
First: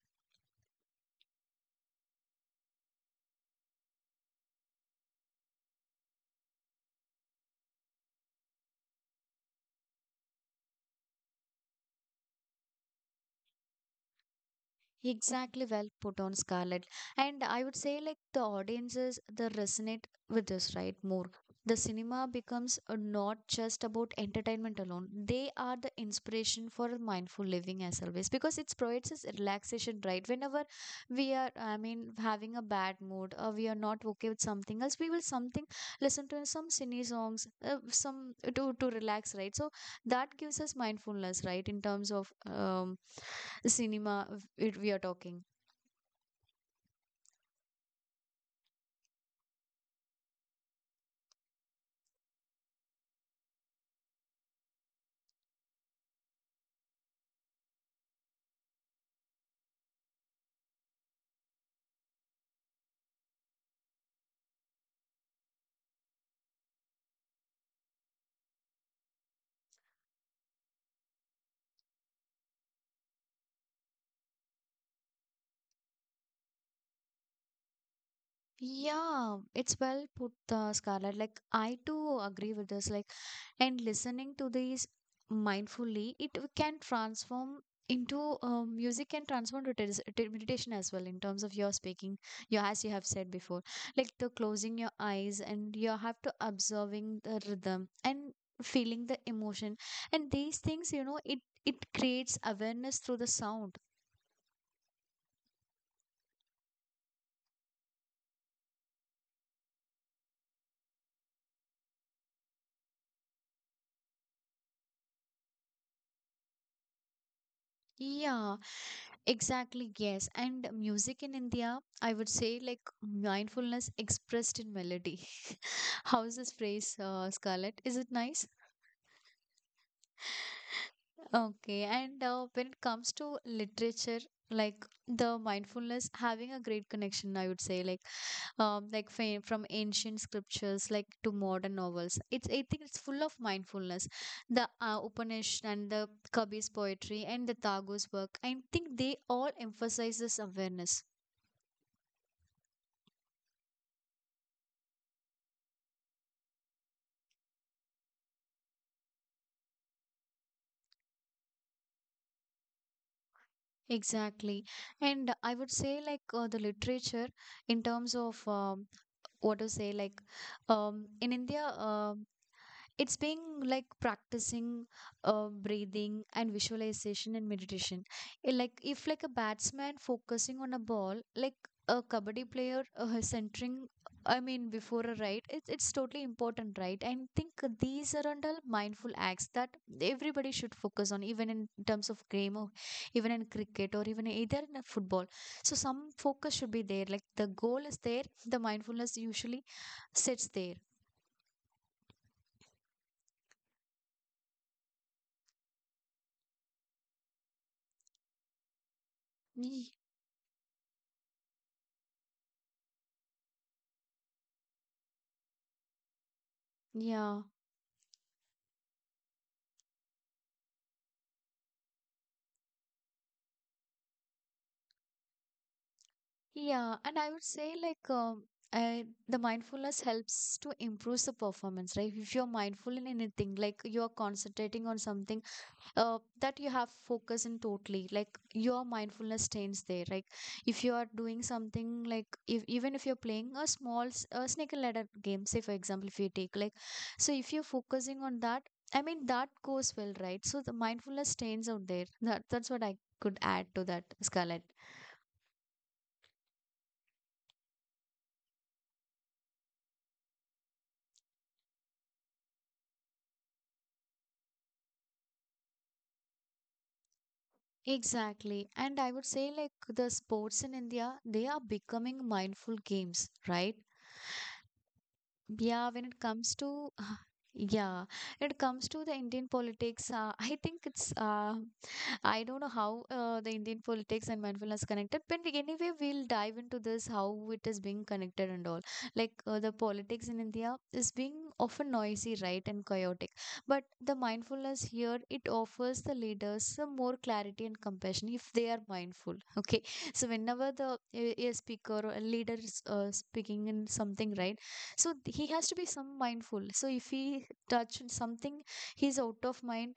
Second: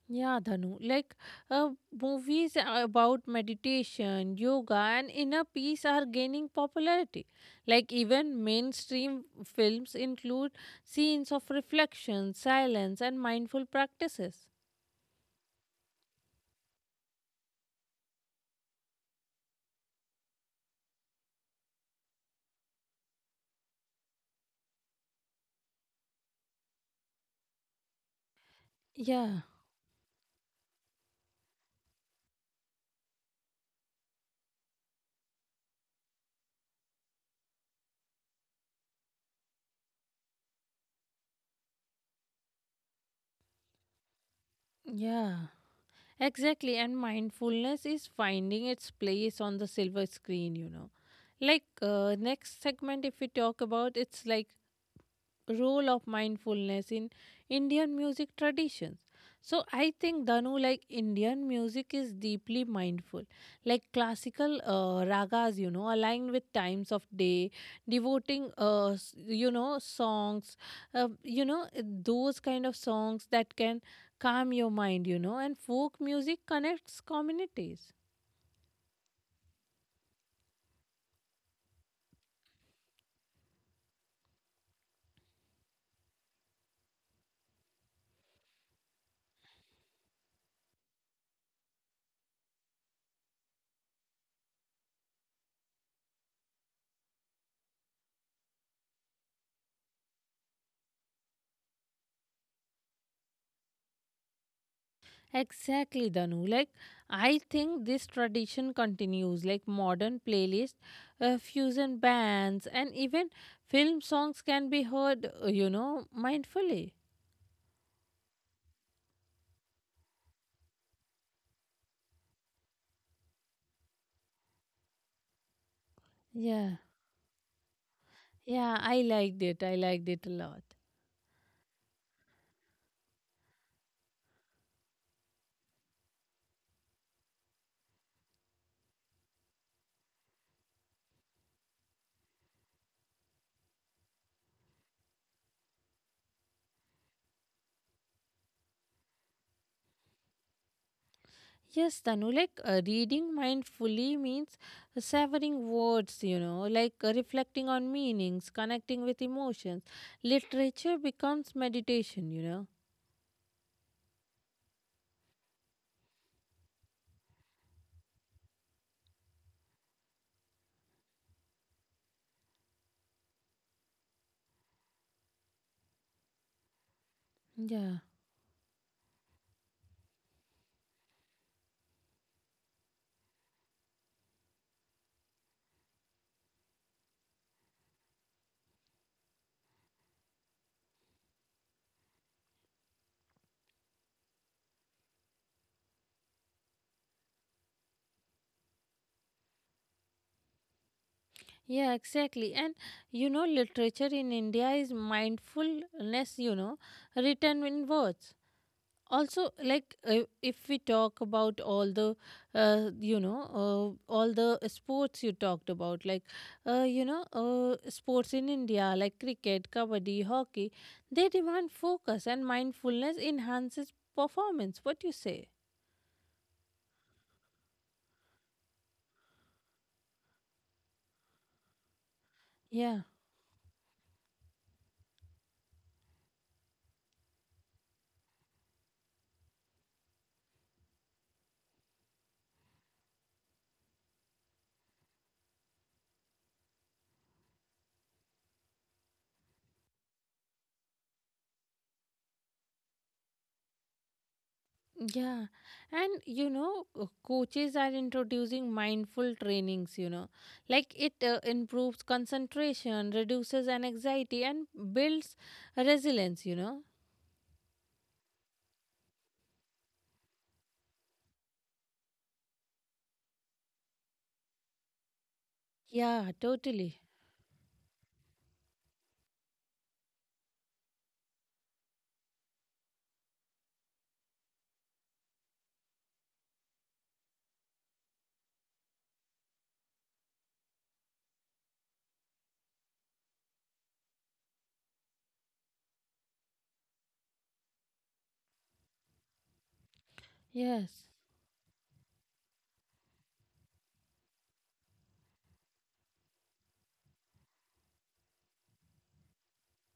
Yeah, Dhanu. Like uh, movies about meditation, yoga, and inner peace are gaining popularity. Like, even mainstream films include scenes of reflection, silence, and mindful practices.
Exactly, well put on Scarlett. And I would say like the audiences they resonate with this, right? More. The cinema becomes not just about entertainment alone. They are the inspiration for mindful living as always because it provides us
Yeah,
relaxation, right? Whenever we are, I mean, having a bad mood or we are not okay with something else, we will something listen to some cine songs, some to relax, right? So that gives us mindfulness, right? In terms of cinema it we are talking.
yeah. Exactly, and mindfulness is finding its place on the silver screen. Like next segment, if we talk about, it's like role of mindfulness in Indian music traditions. So I think Danu, like Indian music is deeply mindful, like classical ragas, aligned with times of day, devoting, songs, those kind of songs that can calm your mind, and folk music connects communities.
Yeah, it's well put, Scarlett. Like, I too agree with this. Like, and listening to these mindfully, can transform into music can transform to to meditation as well in terms of your speaking your, as you have said before, like the closing your eyes and you have to observing the rhythm and feeling the emotion. And these things, you know, it creates awareness through the sound.
Exactly, Danu. Like, I think this tradition continues, like modern playlists, fusion bands, and even film songs can be heard, mindfully.
Yeah, exactly, yes. And music in India, I would say like mindfulness expressed in melody. How's this
Yeah,
phrase, Scarlett? Is it nice?
yeah, I liked it. I liked it a lot.
Okay. And when it comes to literature, like the mindfulness having a great connection, I would say, like from ancient scriptures like to modern novels. It's, I think it's full of mindfulness. The Upanishad and the Kabir's poetry and the Tagore's work. I think they all emphasize this awareness.
Yes, Danu, like reading mindfully means savoring words, like reflecting on meanings, connecting with emotions. Literature becomes meditation.
Exactly. And I would say, like, the literature in terms of what to say, like, in India. It's being like practicing breathing and visualization and
Yeah.
meditation. Eh, like if like a batsman focusing on a ball, like a kabaddi player centering, I mean before a right, it's totally important, right? And think these are all mindful acts that everybody should focus on, even in terms of game, or even in cricket, or even either in a football. So some focus should be there, like the goal is there, the mindfulness usually sits there.
Yeah, exactly. And literature in India is mindfulness, written in words. Also,
Ye-
like if we talk about all the sports you talked about, like,
yeah.
sports in India, like cricket, kabaddi, hockey, they demand focus and mindfulness enhances performance. What do you say?
Yeah, and I would say like uh, the mindfulness helps to improve the performance, right? If you're mindful in anything, like you're concentrating on something that you have focus in totally, like your mindfulness stays there. Like if you are doing something, like if even if you're playing a small snake and ladder game, say for example, if you take like, so if you're focusing on that, I mean that goes well, right? So the mindfulness stays out there. That's what I could add to that, Scarlett.
Yeah, and you know, coaches are introducing mindful trainings, like it improves concentration, reduces an anxiety, and builds resilience.
Exactly. And I would say, like, the sports in India, they are becoming mindful games, right? Yeah, when it
Yeah,
comes to,
totally.
yeah, when it comes to the Indian politics, I think it's I don't know how the Indian politics and mindfulness connected, but anyway, we'll dive into this how it is being connected and all. Like the politics in India is being often noisy, right, and chaotic. But the mindfulness here it offers the leaders some more clarity and compassion if they are mindful. Okay, so whenever the
Yes,
a speaker or a leader is speaking in something, right, so he has to be some mindful. So if he touched something, he's out of mind,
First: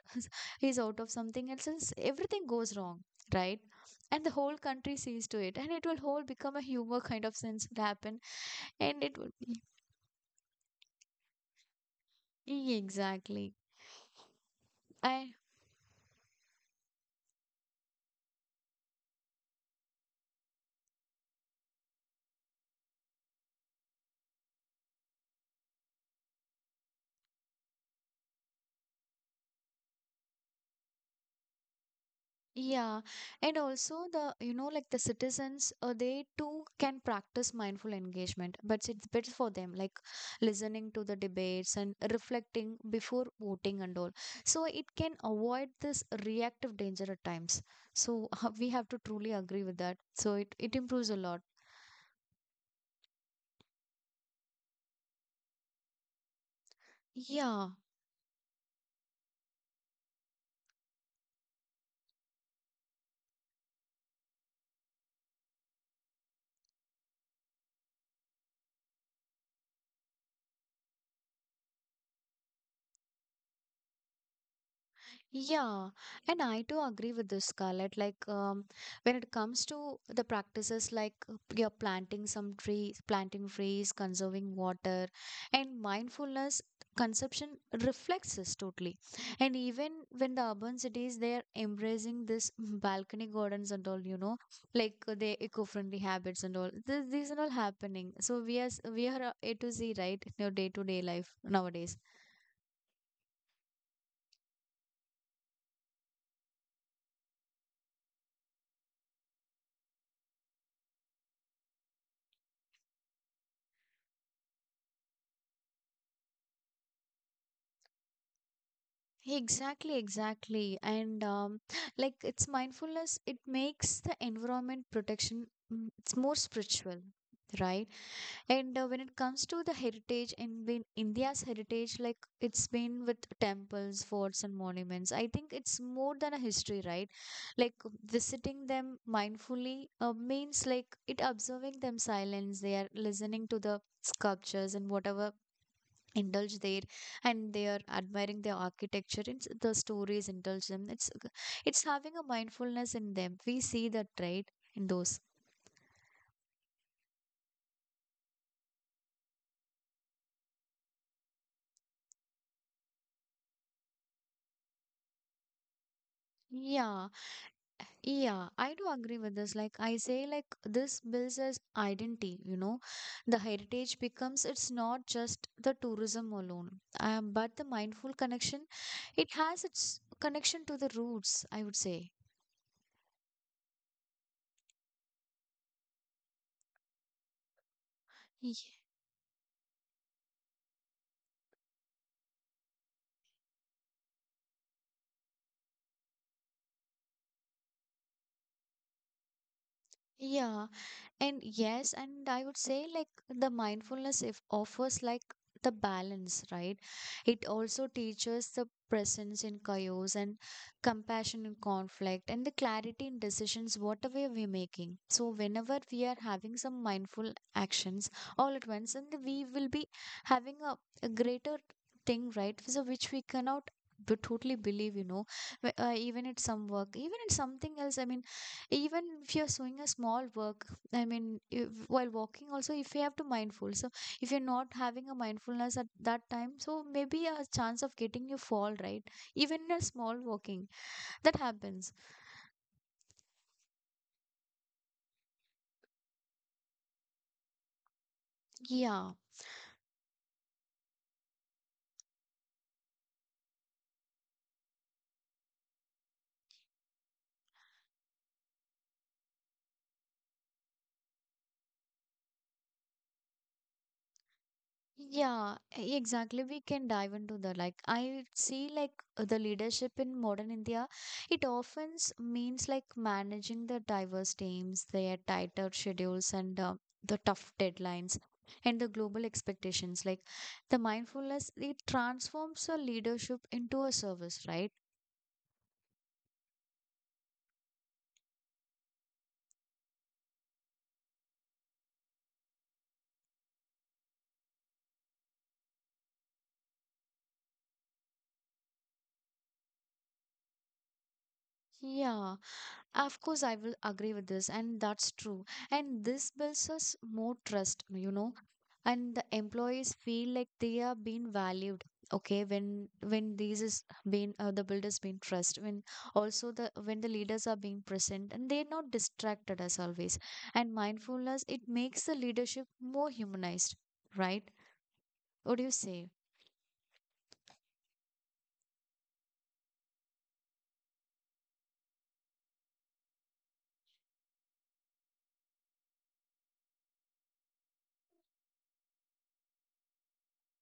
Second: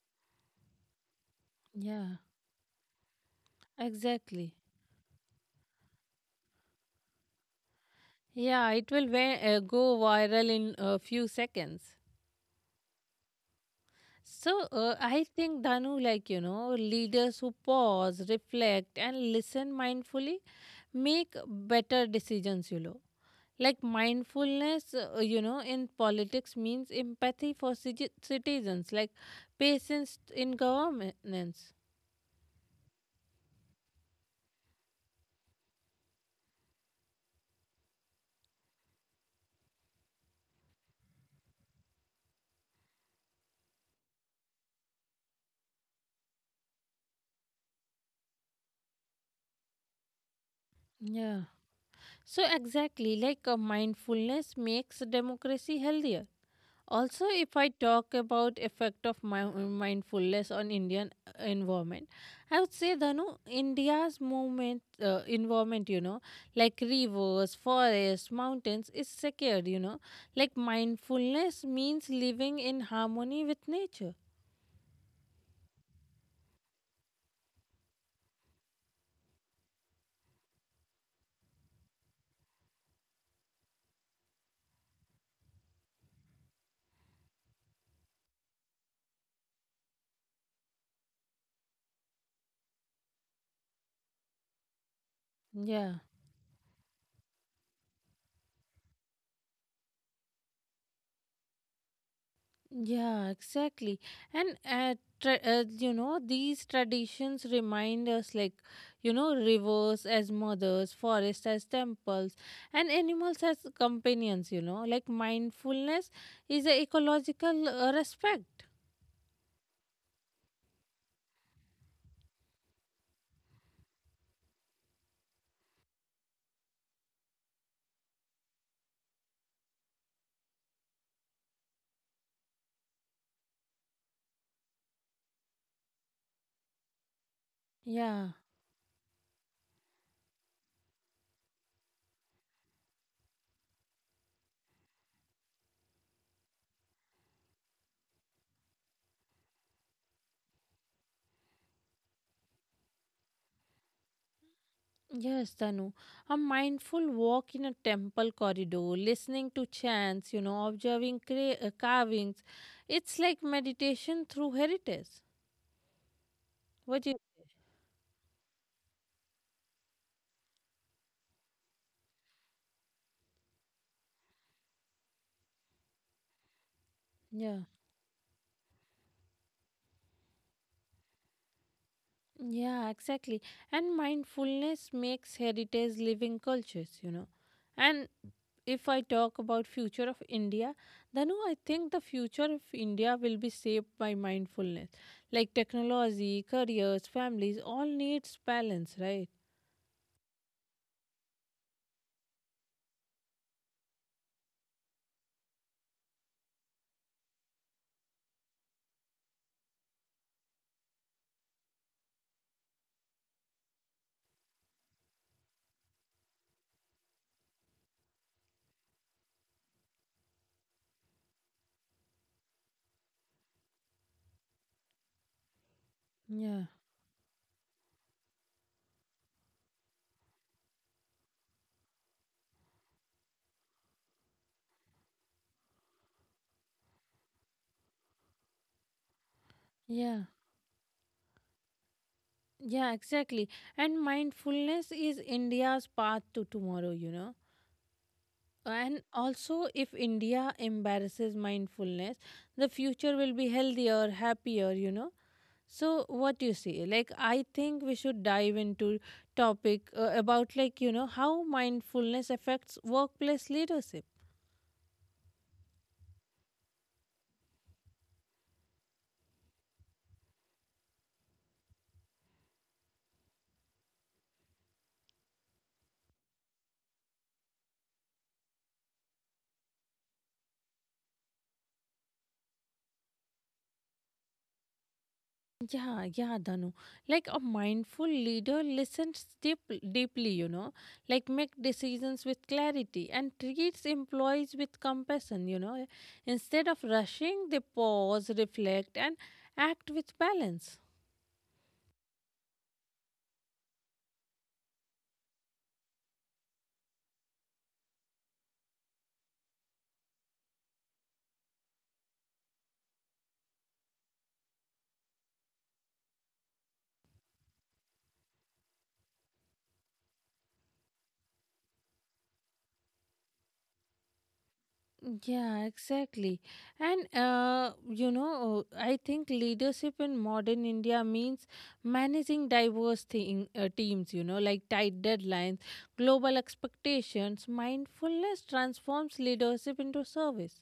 he's out of something else, and
yeah,
everything goes wrong, right. And the
exactly.
whole country sees to it, and it will whole become a humor kind of sense will happen.
Yeah, it
And
will
it will be,
go viral in a few seconds.
Exactly.
So, I
I
think, Danu, like, leaders who pause, reflect, and listen mindfully make better decisions. Like mindfulness, in politics means empathy for citizens, like patience in governance.
yeah, and also the, you know, like the citizens, they too can practice mindful engagement, but it's better for them, like listening to the debates and reflecting before voting and all, so it can avoid this reactive danger at times. So we have to truly agree with that, so it improves a lot.
Yeah. So, exactly, like mindfulness makes democracy healthier. Also, if I
Yeah,
talk about effect of mindfulness on Indian environment, I would say the no, India's movement environment, you know, like rivers, forests, mountains is secured, like mindfulness means living in harmony with nature.
yeah. And I do agree with this, Scarlett. Like, when it comes to the practices like you're planting some trees, planting trees, conserving water, and mindfulness conception reflects this totally. And even when the urban cities, they're embracing this balcony gardens and all, you know, like the
Yeah.
eco-friendly habits and all. This These are all happening. So we are A to Z, right, in your day-to-day life nowadays.
Yeah, exactly. And these traditions remind us like, rivers as mothers, forests as temples, and animals as companions, like mindfulness is a ecological respect.
Exactly, exactly. And like it's mindfulness, it makes the environment protection, mm, it's more spiritual, right? And when it comes to the heritage in India's heritage, like it's been with temples, forts, and monuments. I think it's more than a history, right? Like
Yeah.
visiting them mindfully means like it observing them silence. They are listening to the sculptures and whatever indulge there, and they are admiring the architecture, it's the stories indulge them. It's having a mindfulness in them, we see that right in those.
Yes, Tanu. A mindful walk in a temple corridor, listening to chants, observing carvings. It's like meditation through heritage. What
Yeah,
do you?
yeah, I do agree with this. Like I say, like this builds as identity, you know, the heritage becomes it's not just the tourism alone, but
Yeah.
the mindful connection, it has its connection to the roots, I would say.
Yeah, exactly. And mindfulness makes heritage living cultures. And
Ye-
if I talk about future of India, then I think the future of India will be shaped by mindfulness. Like technology, careers, families, all needs balance, right?
yeah. And yes, and I would say like the mindfulness if offers like the balance, right? It also teaches the presence in chaos and compassion in conflict and the clarity in decisions, whatever we're making. So whenever we are having some mindful actions all at once, and we will be having a greater thing, right? So which we cannot totally believe, you know, even at
Yeah,
some work, even at something else. I mean, even if you're doing a small work, I mean, if, while walking also, if you have to mindful. So if you're not having a mindfulness at that time, so maybe a chance of getting you fall, right? Even a small
yeah,
walking that happens.
yeah, exactly. And mindfulness is India's path to tomorrow. And
Yeah.
also, if India embarrasses mindfulness, the future will be healthier, happier. So what you say, like I think we should dive into topic about like how mindfulness affects workplace leadership.
Yeah, exactly. We can dive into that. Like, I see, like, the leadership in modern India, it often means like managing the diverse teams, their tighter schedules, and the tough deadlines, and the global expectations. Like, the mindfulness, it transforms a leadership into a service, right?
Yeah, yeah, Danu. Like a mindful leader listens deeply, like make decisions with clarity and treats employees with compassion. Instead of rushing, they pause, reflect, and act with balance.
Yeah. Of course, I will agree with this, and that's true. And this builds us more trust, you know. And the employees feel like they are being valued. Okay, when these is being the builders being trust, when also the when the leaders are being present, and they're not distracted as always. And mindfulness it makes the leadership more humanized, right? What do
Yeah,
you say?
exactly. And, I think leadership in modern India means managing diverse teams, like tight deadlines, global expectations. Mindfulness transforms leadership into service.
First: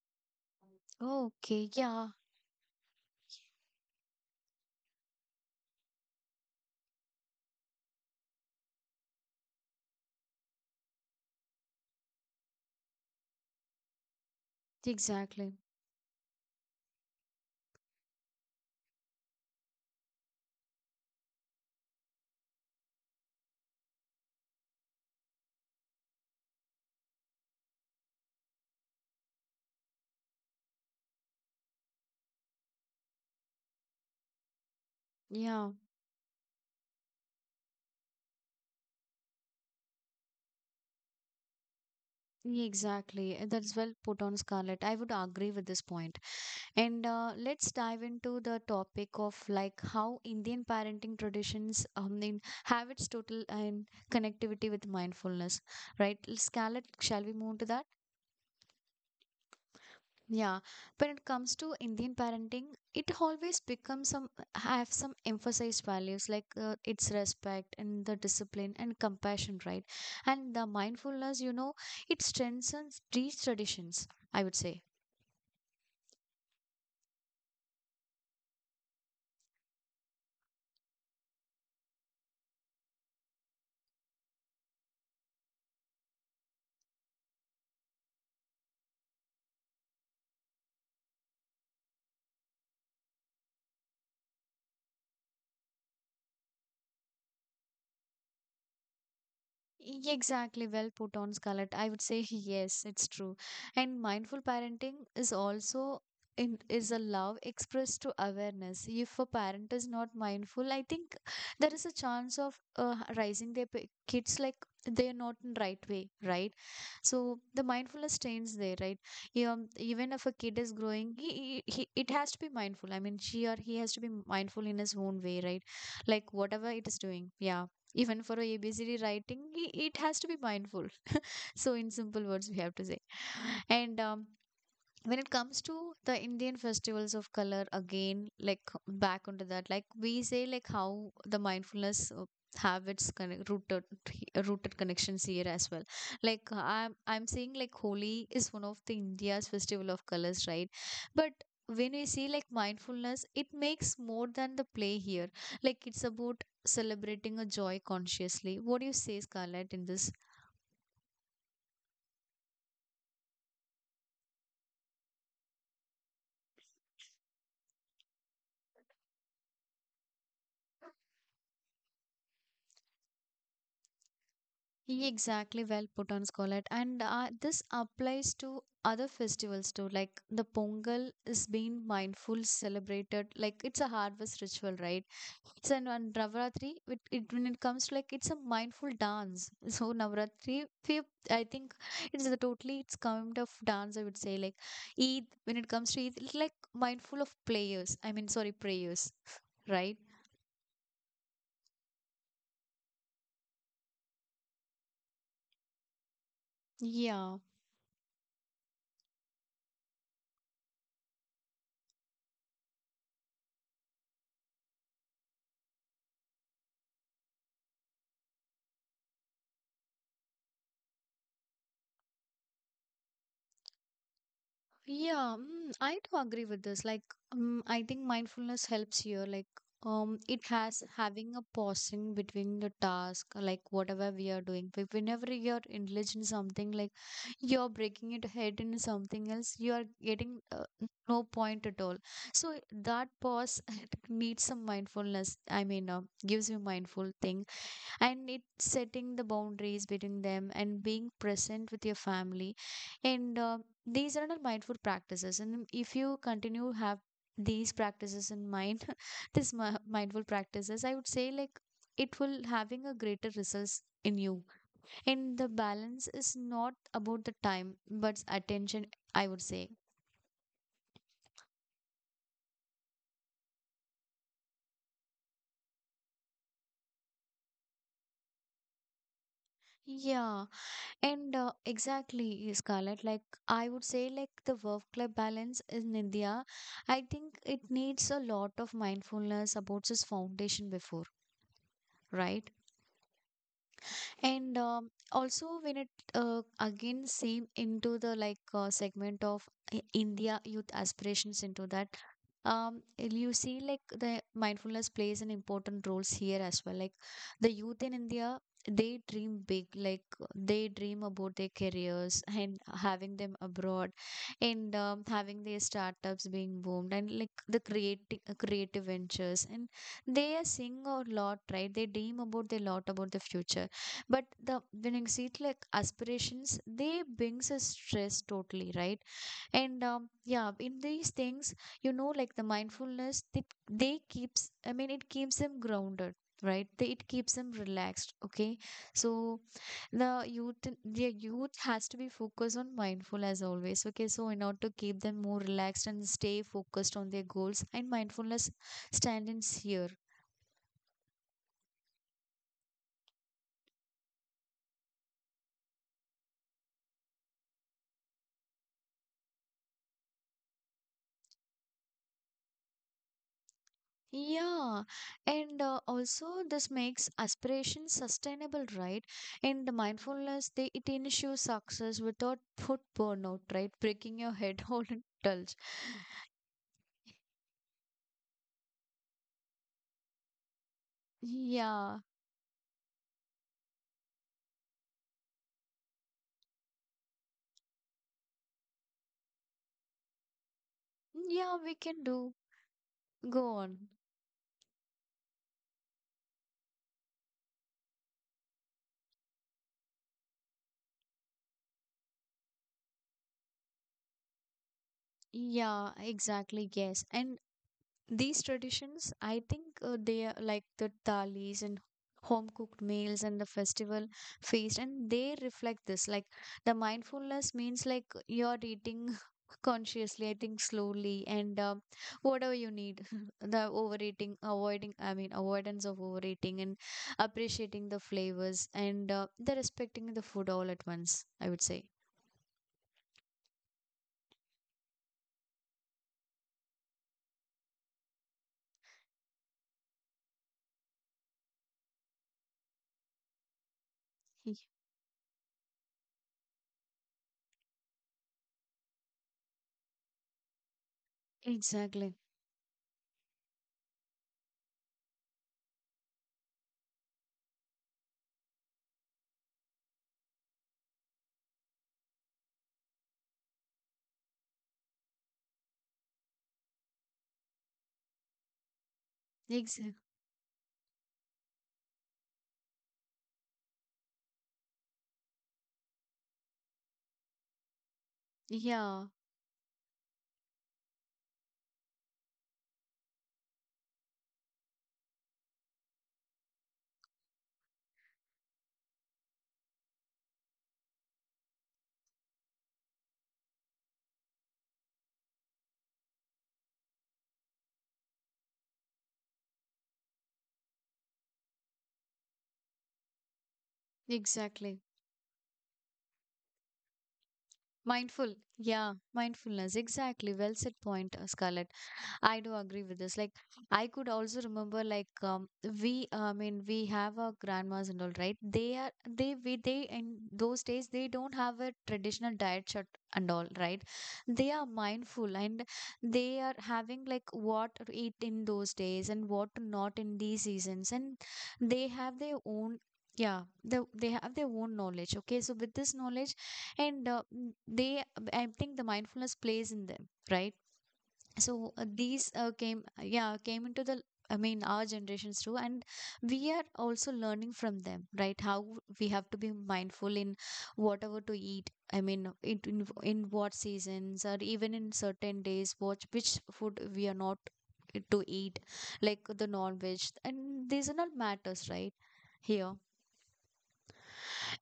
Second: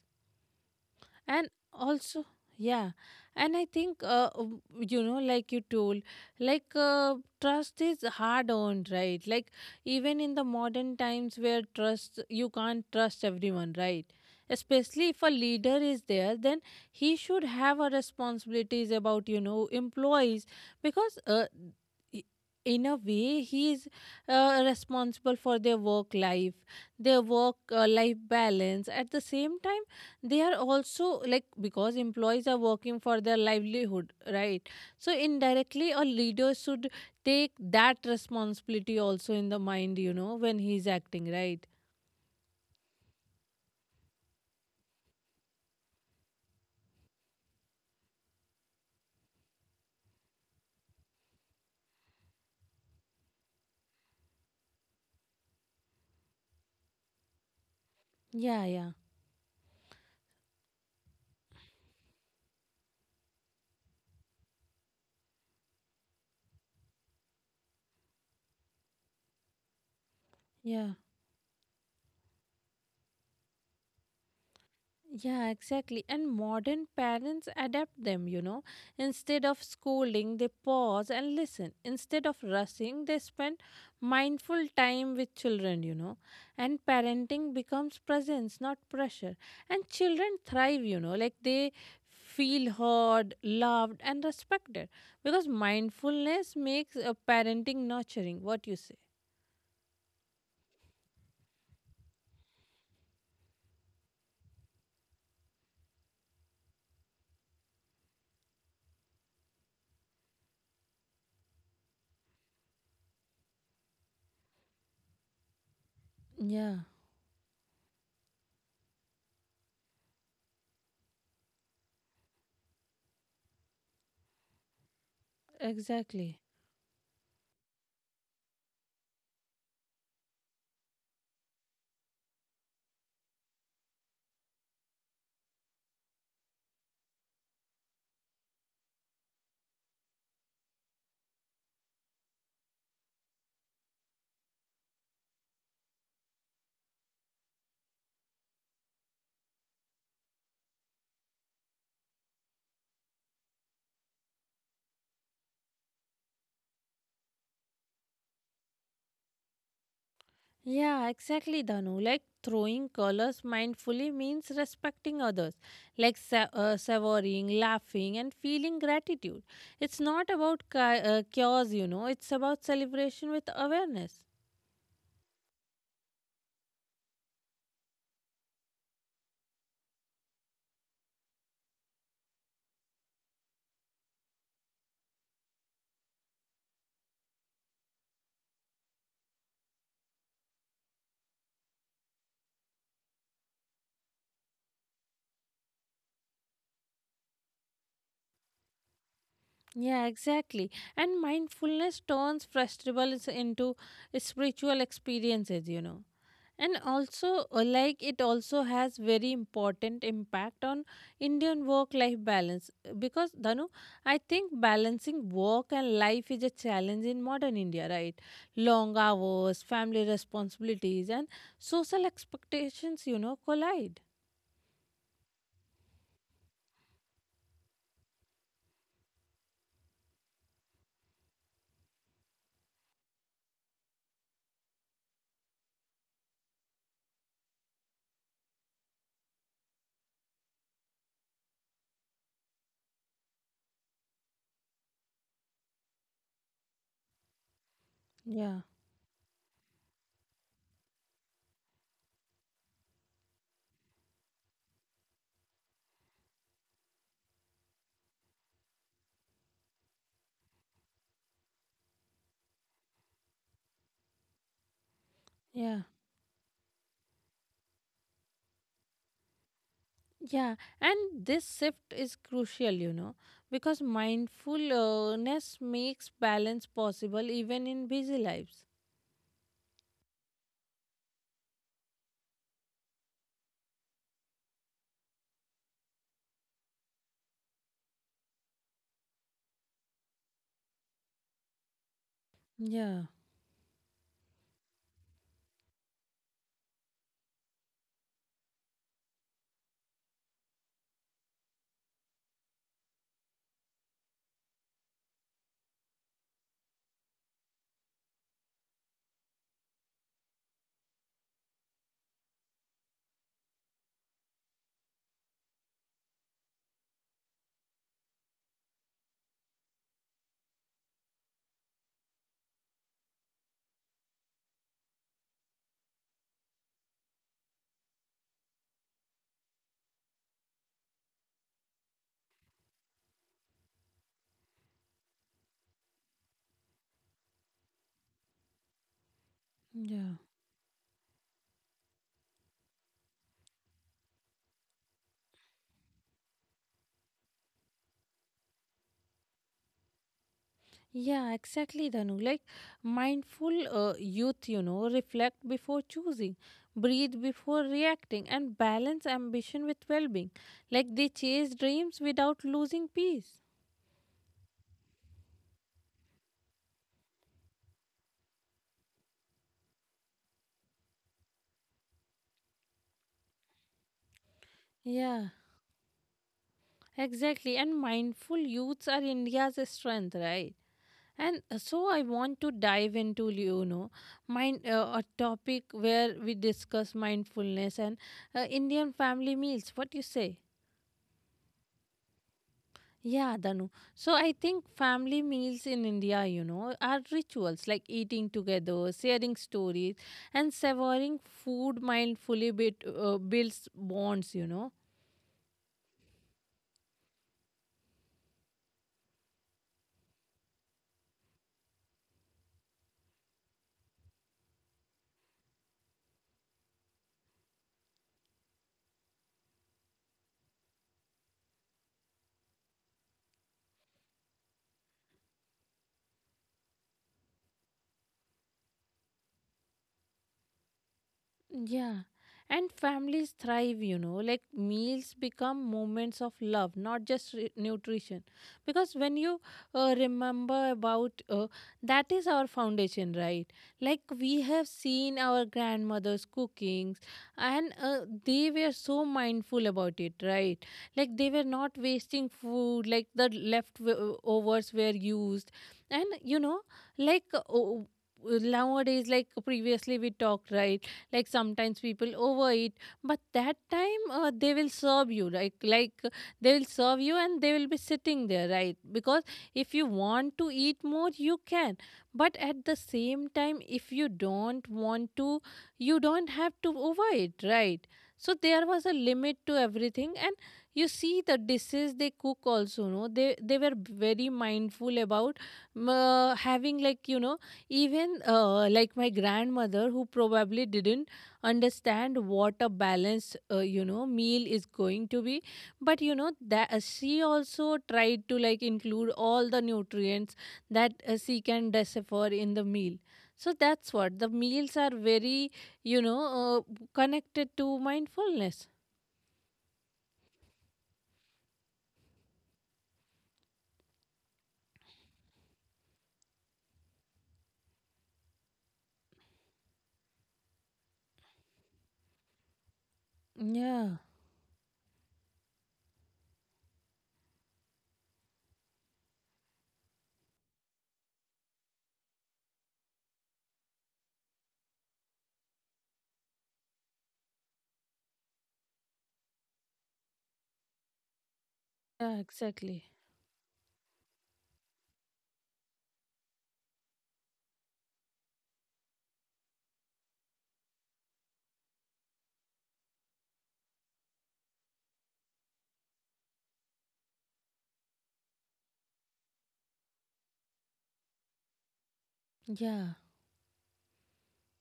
Oh,
And
okay, yeah,
also, yeah, and I think like you told, like trust is hard earned, right? Like even in the modern times, where trust, you can't trust everyone, right? Especially if a
exactly,
leader is there, then he should have a responsibilities about employees. Because i- in a way, he is responsible for their work life, their work life balance. At the same time, they are also like, because employees are working for their livelihood, right? So
yeah.
indirectly, a leader should take that responsibility also in the mind, you know, when he's acting, right?
Exactly. That's well put on Scarlett. I would agree with this point. And let's dive into the topic of like how Indian parenting traditions in, have its total and connectivity with mindfulness, right? Scarlett, shall we move to that?
Yeah, yeah,
Yeah. When it comes to Indian parenting, it always becomes some have some emphasized values like its respect and the discipline and compassion, right? And the
yeah.
mindfulness, you know, it strengthens these traditions, I would say.
Yeah, exactly. And modern parents adapt them. Instead of scolding, they pause and listen. Instead of rushing, they spend mindful time with children. And parenting becomes presence, not pressure. And children thrive, like they feel heard, loved, and respected. Because mindfulness makes parenting nurturing. What you say?
Exactly, well put on Scarlett. I would say yes, it's true. And mindful parenting is also is a love expressed to awareness. If a parent is not mindful, I think there is a chance of raising their kids like they're not in right way, right?
Yeah,
So the mindfulness trains there, right? Even if a kid is growing, he it has to be mindful. I mean, she or he has to be mindful in his own way, right? Like
exactly.
whatever it is doing, yeah, even for a busy writing, it has to be mindful. So, in simple words, we have to say. And When it comes to the indian festivals of color again, like back onto that, like we say like how the mindfulness have its rooted, rooted connections here as well, like I'm saying like Holi is one of the india's festival of colors, right? But when we see like mindfulness, it makes more than the play here, like it's about celebrating a joy consciously. What do you say, Scarlett, in this?
Yeah, exactly, Dhanu. Like throwing colors mindfully means respecting others, like savoring, laughing, and feeling gratitude. It's not about chaos, it's about celebration with awareness.
He exactly, well put on Scollett, and this applies to other festivals too. Like the Pongal is being mindful, celebrated like it's a harvest ritual, right? So and on Navratri, it when it comes to like it's a mindful dance. So Navratri, I think it's a totally it's kind of dance. I would say like Eid, when it comes to Eid, it's like mindful of players. I mean, sorry, prayers, right?
Yeah, exactly. And mindfulness turns festivals into spiritual experiences. And also,
Yeah.
like it also has very important impact on Indian work life balance. Because Danu, I think balancing work and life is a challenge in modern India, right? Long hours, family responsibilities, and social expectations, collide.
Yeah, mm, I do agree with this. Like, I think mindfulness helps here. Like, it has having a pause in between the task, like whatever we are doing. But whenever you're engaged in something, like you're breaking it ahead into something else, you are getting no point at all. So that pause it needs some mindfulness. I mean, gives you mindful thing, and it's
Yeah,
setting the boundaries between them and being present with your family, and these are not mindful practices, and if you continue have these practices in mind this mindful practices, I would say, like it will having a greater results in you, and the
yeah,
balance is not about the time but attention, I would say.
yeah. And this shift is crucial, because mindfulness makes balance possible even in busy lives.
Yeah. And exactly, Scarlett, like I would say, like the work life balance in India, I think it needs a lot of mindfulness about its foundation before, right?
Yeah,
And Also, when it again same into the like segment of India youth aspirations into that, um, you see like the mindfulness plays an important roles here as well, like the youth in india, they dream big, like they dream about their careers and having them abroad, and having their startups being boomed, and like the creative ventures, and they are seeing a lot, right? They dream about their lot about the future. But the when you see it like aspirations, they brings a stress totally, right? And yeah, in these things, you know, like the mindfulness, they keeps, I mean it keeps them grounded, right? They, it keeps them relaxed, okay? So
yeah.
the youth the youth has to be focused on mindful as always, okay, so in order to keep them more relaxed and stay focused on their goals, and mindfulness stand in here.
Yeah, exactly, Dhanu. Like mindful youth, reflect before choosing, breathe before reacting, and balance ambition with well being. Like they chase dreams without losing peace.
Yeah, and also this makes aspiration sustainable, right? In the mindfulness, they it ensures success without foot burnout, right? Breaking your head whole and
Yeah,
indulge.
exactly. And mindful youths are India's strength, right? And so
Yeah,
I want to dive into, you know, mind a topic where we discuss mindfulness and Indian family meals. What do you say?
yeah, we can do.
Yeah,
Go
Danu.
on.
So I think family meals in India, are rituals like eating together, sharing stories, and savoring food mindfully builds bonds.
Yeah, exactly. Yes, and these traditions, I think they are like the thalis and home cooked meals and the festival feast, and they reflect this. Like the mindfulness means like you're eating consciously, I think slowly, and whatever you need, the overeating, avoiding, I mean, avoidance of overeating, and appreciating the flavors, and the respecting the food all at once, I would say.
Yeah. And families thrive, like meals become moments of love, not just nutrition. Because when you remember about that is our foundation, right? Like we
Ye-
have seen our grandmothers' cookings and they were so mindful about it, right? Like they were not
Exactly.
wasting food, like the leftovers were used. And, like nowadays, like previously we talked, right? Like sometimes people overeat, but that time they will serve you like they will serve you, and they will be sitting there, right? Because if you
Exactly.
want to eat more, you can, but at the same time, if you don't want to, you don't have to overeat, right? So there was a
Yeah,
limit to everything. And you see the dishes they cook also, no, they were very mindful about having, like, even like my grandmother who probably didn't understand what a balanced meal is going to be, but you know that she also tried to like include all the nutrients that she can decipher in the meal. So that's what the meals
exactly.
are very, connected to
Mindful.
mindfulness.
Yeah, mindfulness. Exactly. Well said point, Scarlett. I do agree with this. Like, I could also remember, like, we, I mean, we have our grandmas and all, right? They are, they, we, they, in those days, they don't have a traditional diet chart and all, right?
Yeah,
They are mindful, and they are having, like, what to eat in those days and what to not in these seasons. And they have their own. Yeah, they have their own knowledge. Okay, so with this knowledge, and they, I think the mindfulness plays in them, right? So
yeah,
these came
exactly.
yeah, came into the, I mean our generations too, and we are also learning from them, right? How we have to be mindful in whatever to eat, I mean in what seasons, or even in certain days what which food we are not eh, to eat, like the non-veg, and these are not matters, right, here.
Yeah.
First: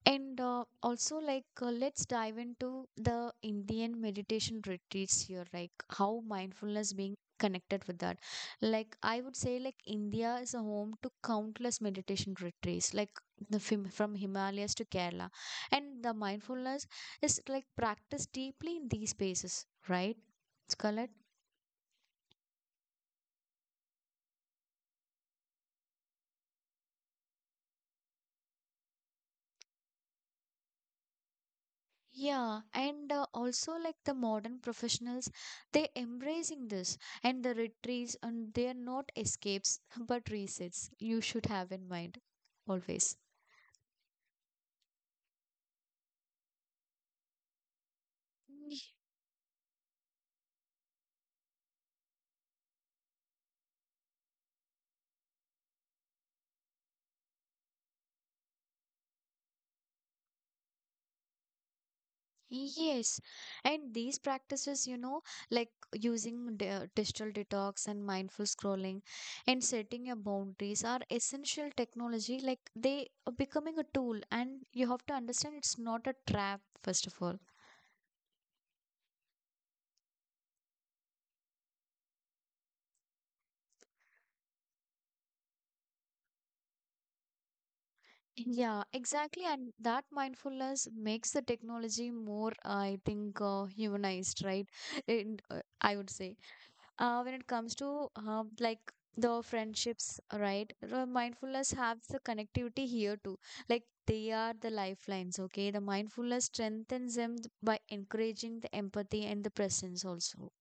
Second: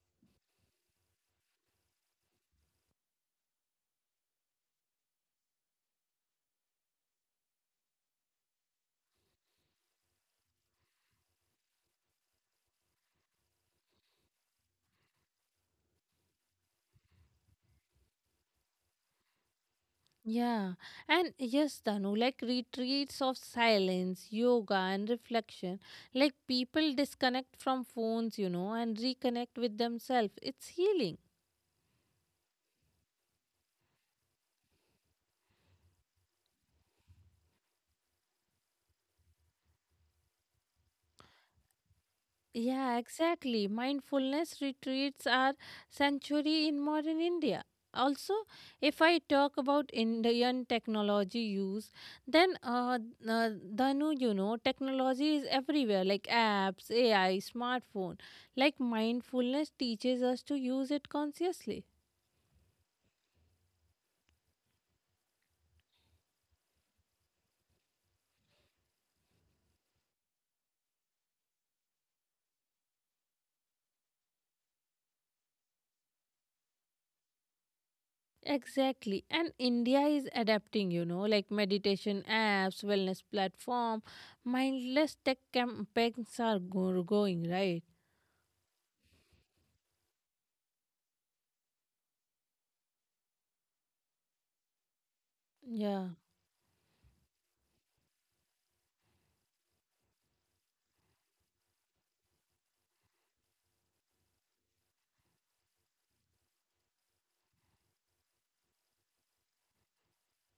And also, like, let's dive into the Indian meditation retreats here, like how mindfulness being connected with that. Like, I would say, like, India is a home to countless meditation retreats, like the from Himalayas to Kerala, and the mindfulness is like practiced deeply in these spaces, right,
Yeah,
Scarlett?
and yes, Danu, like retreats of silence, yoga, and reflection. Like people disconnect from phones, and reconnect with themselves. It's healing.
Yeah, and also like the modern professionals, they embracing this and the retreats, and they are not escapes but resets. You should have in mind
Yeah,
always.
exactly. Mindfulness retreats are sanctuary in modern India. Also,
Y-
if I talk about Indian technology use, then uh, Dhanu, technology is everywhere like apps, AI, smartphone. Like mindfulness teaches us to use it consciously.
Yes, and these practices, you know, like using digital detox and mindful scrolling and setting your boundaries are essential technology. Like they are becoming a tool, and you have to understand it's not a trap, first of all.
Exactly. And India is adapting, like meditation apps, wellness platform, mindless tech campaigns are going, right?
Yeah, exactly. And that mindfulness makes the technology more, I think, humanized, right? And, I would
Yeah.
say, when it comes to like the friendships, right? The mindfulness has the connectivity here too. Like they are the lifelines, okay? The mindfulness strengthens them by encouraging the empathy and the presence also.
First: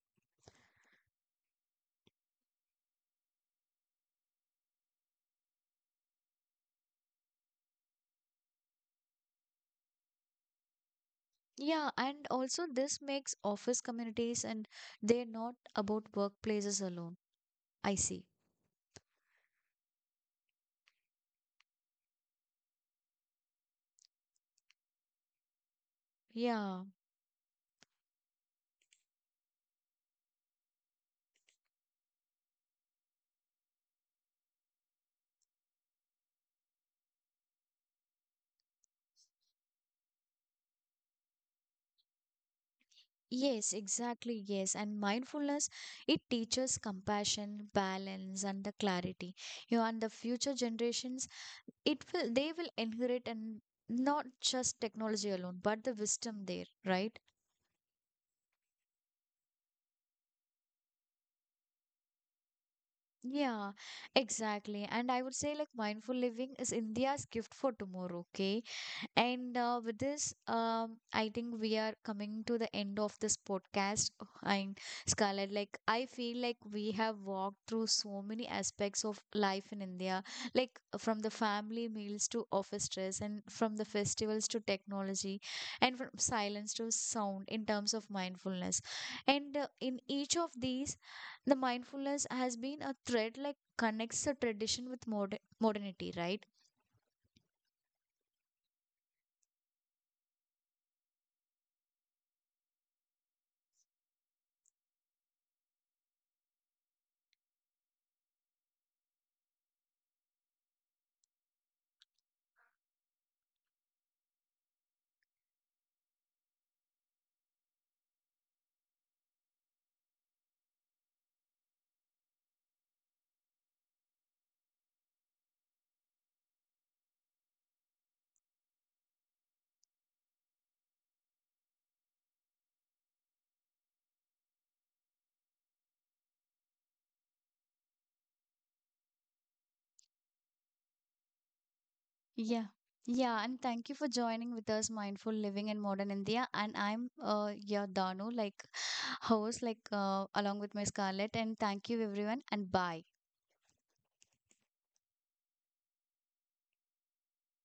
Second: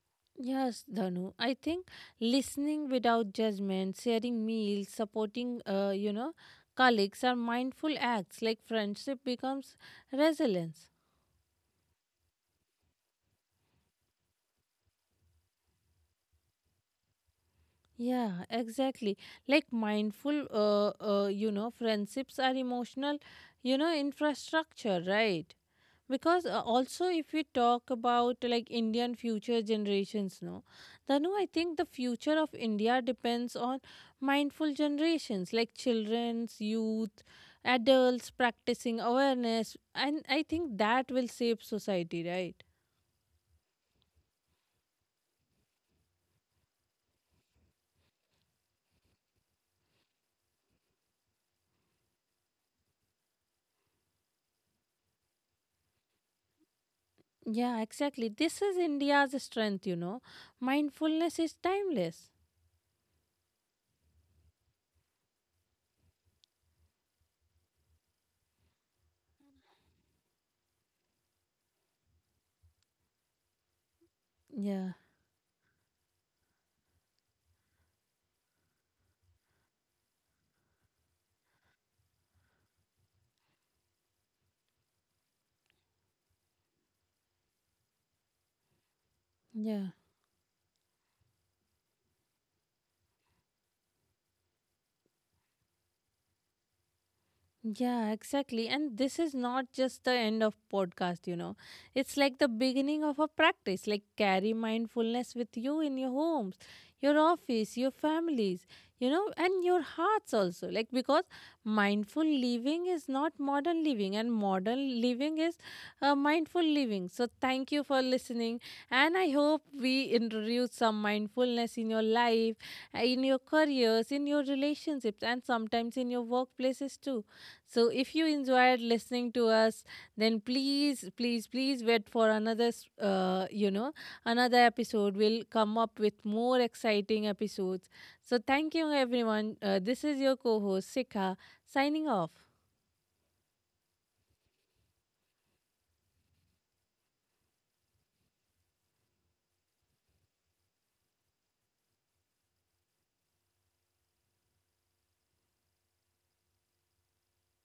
Yes, Dhanu. I think listening without judgment, sharing meals, supporting, colleagues are mindful acts. Like friendship becomes resilience.
Yeah, and also this makes office communities, and they're not about workplaces alone. I see.
Yeah, exactly. Like mindful, friendships are emotional, infrastructure, right? Because
Yeah.
also, if we talk about like Indian future generations, no, Danu, I think the future of India depends on mindful generations like children's, youth, adults practicing awareness, and I think that will shape society, right?
Yes, exactly. Yes. And mindfulness, it teaches compassion, balance, and the clarity. You know, and the future generations, it will, they will inherit and not just technology alone, but the wisdom there, right?
Yeah, exactly. This is India's strength, mindfulness is timeless.
Yeah, exactly. And I would say like mindful living is India's gift for tomorrow, okay? And with this, I think we are coming to the end of this podcast. And
Yeah,
Scarlett, like, I feel like we have walked through so many aspects of life in India, like from the family meals to office stress, and from the festivals to technology, and from silence to sound in terms of mindfulness. And
yeah.
in each of these, the mindfulness has been a thread like connects the tradition with modernity, right?
Yeah, exactly. And this is not just the end of podcast. It's like the beginning of a practice. Like carry mindfulness with you in your homes, your office, your families, and your hearts also. Like because mindful living is not modern living and modern living is mindful living. So thank you for listening and I hope we introduce some mindfulness in your life, in your careers, in your relationships and sometimes in your workplaces too. So if you enjoyed listening to us, then please, please, please wait for another, s- you know, another episode. We'll come up with more exciting episodes. So thank you, everyone. This is your co host, Sikha, signing off.
Yeah. Yeah, and thank you for joining with us, Mindful Living in Modern India. And I'm your Danu, like host, like along with my Scarlett. And thank you, everyone, and bye.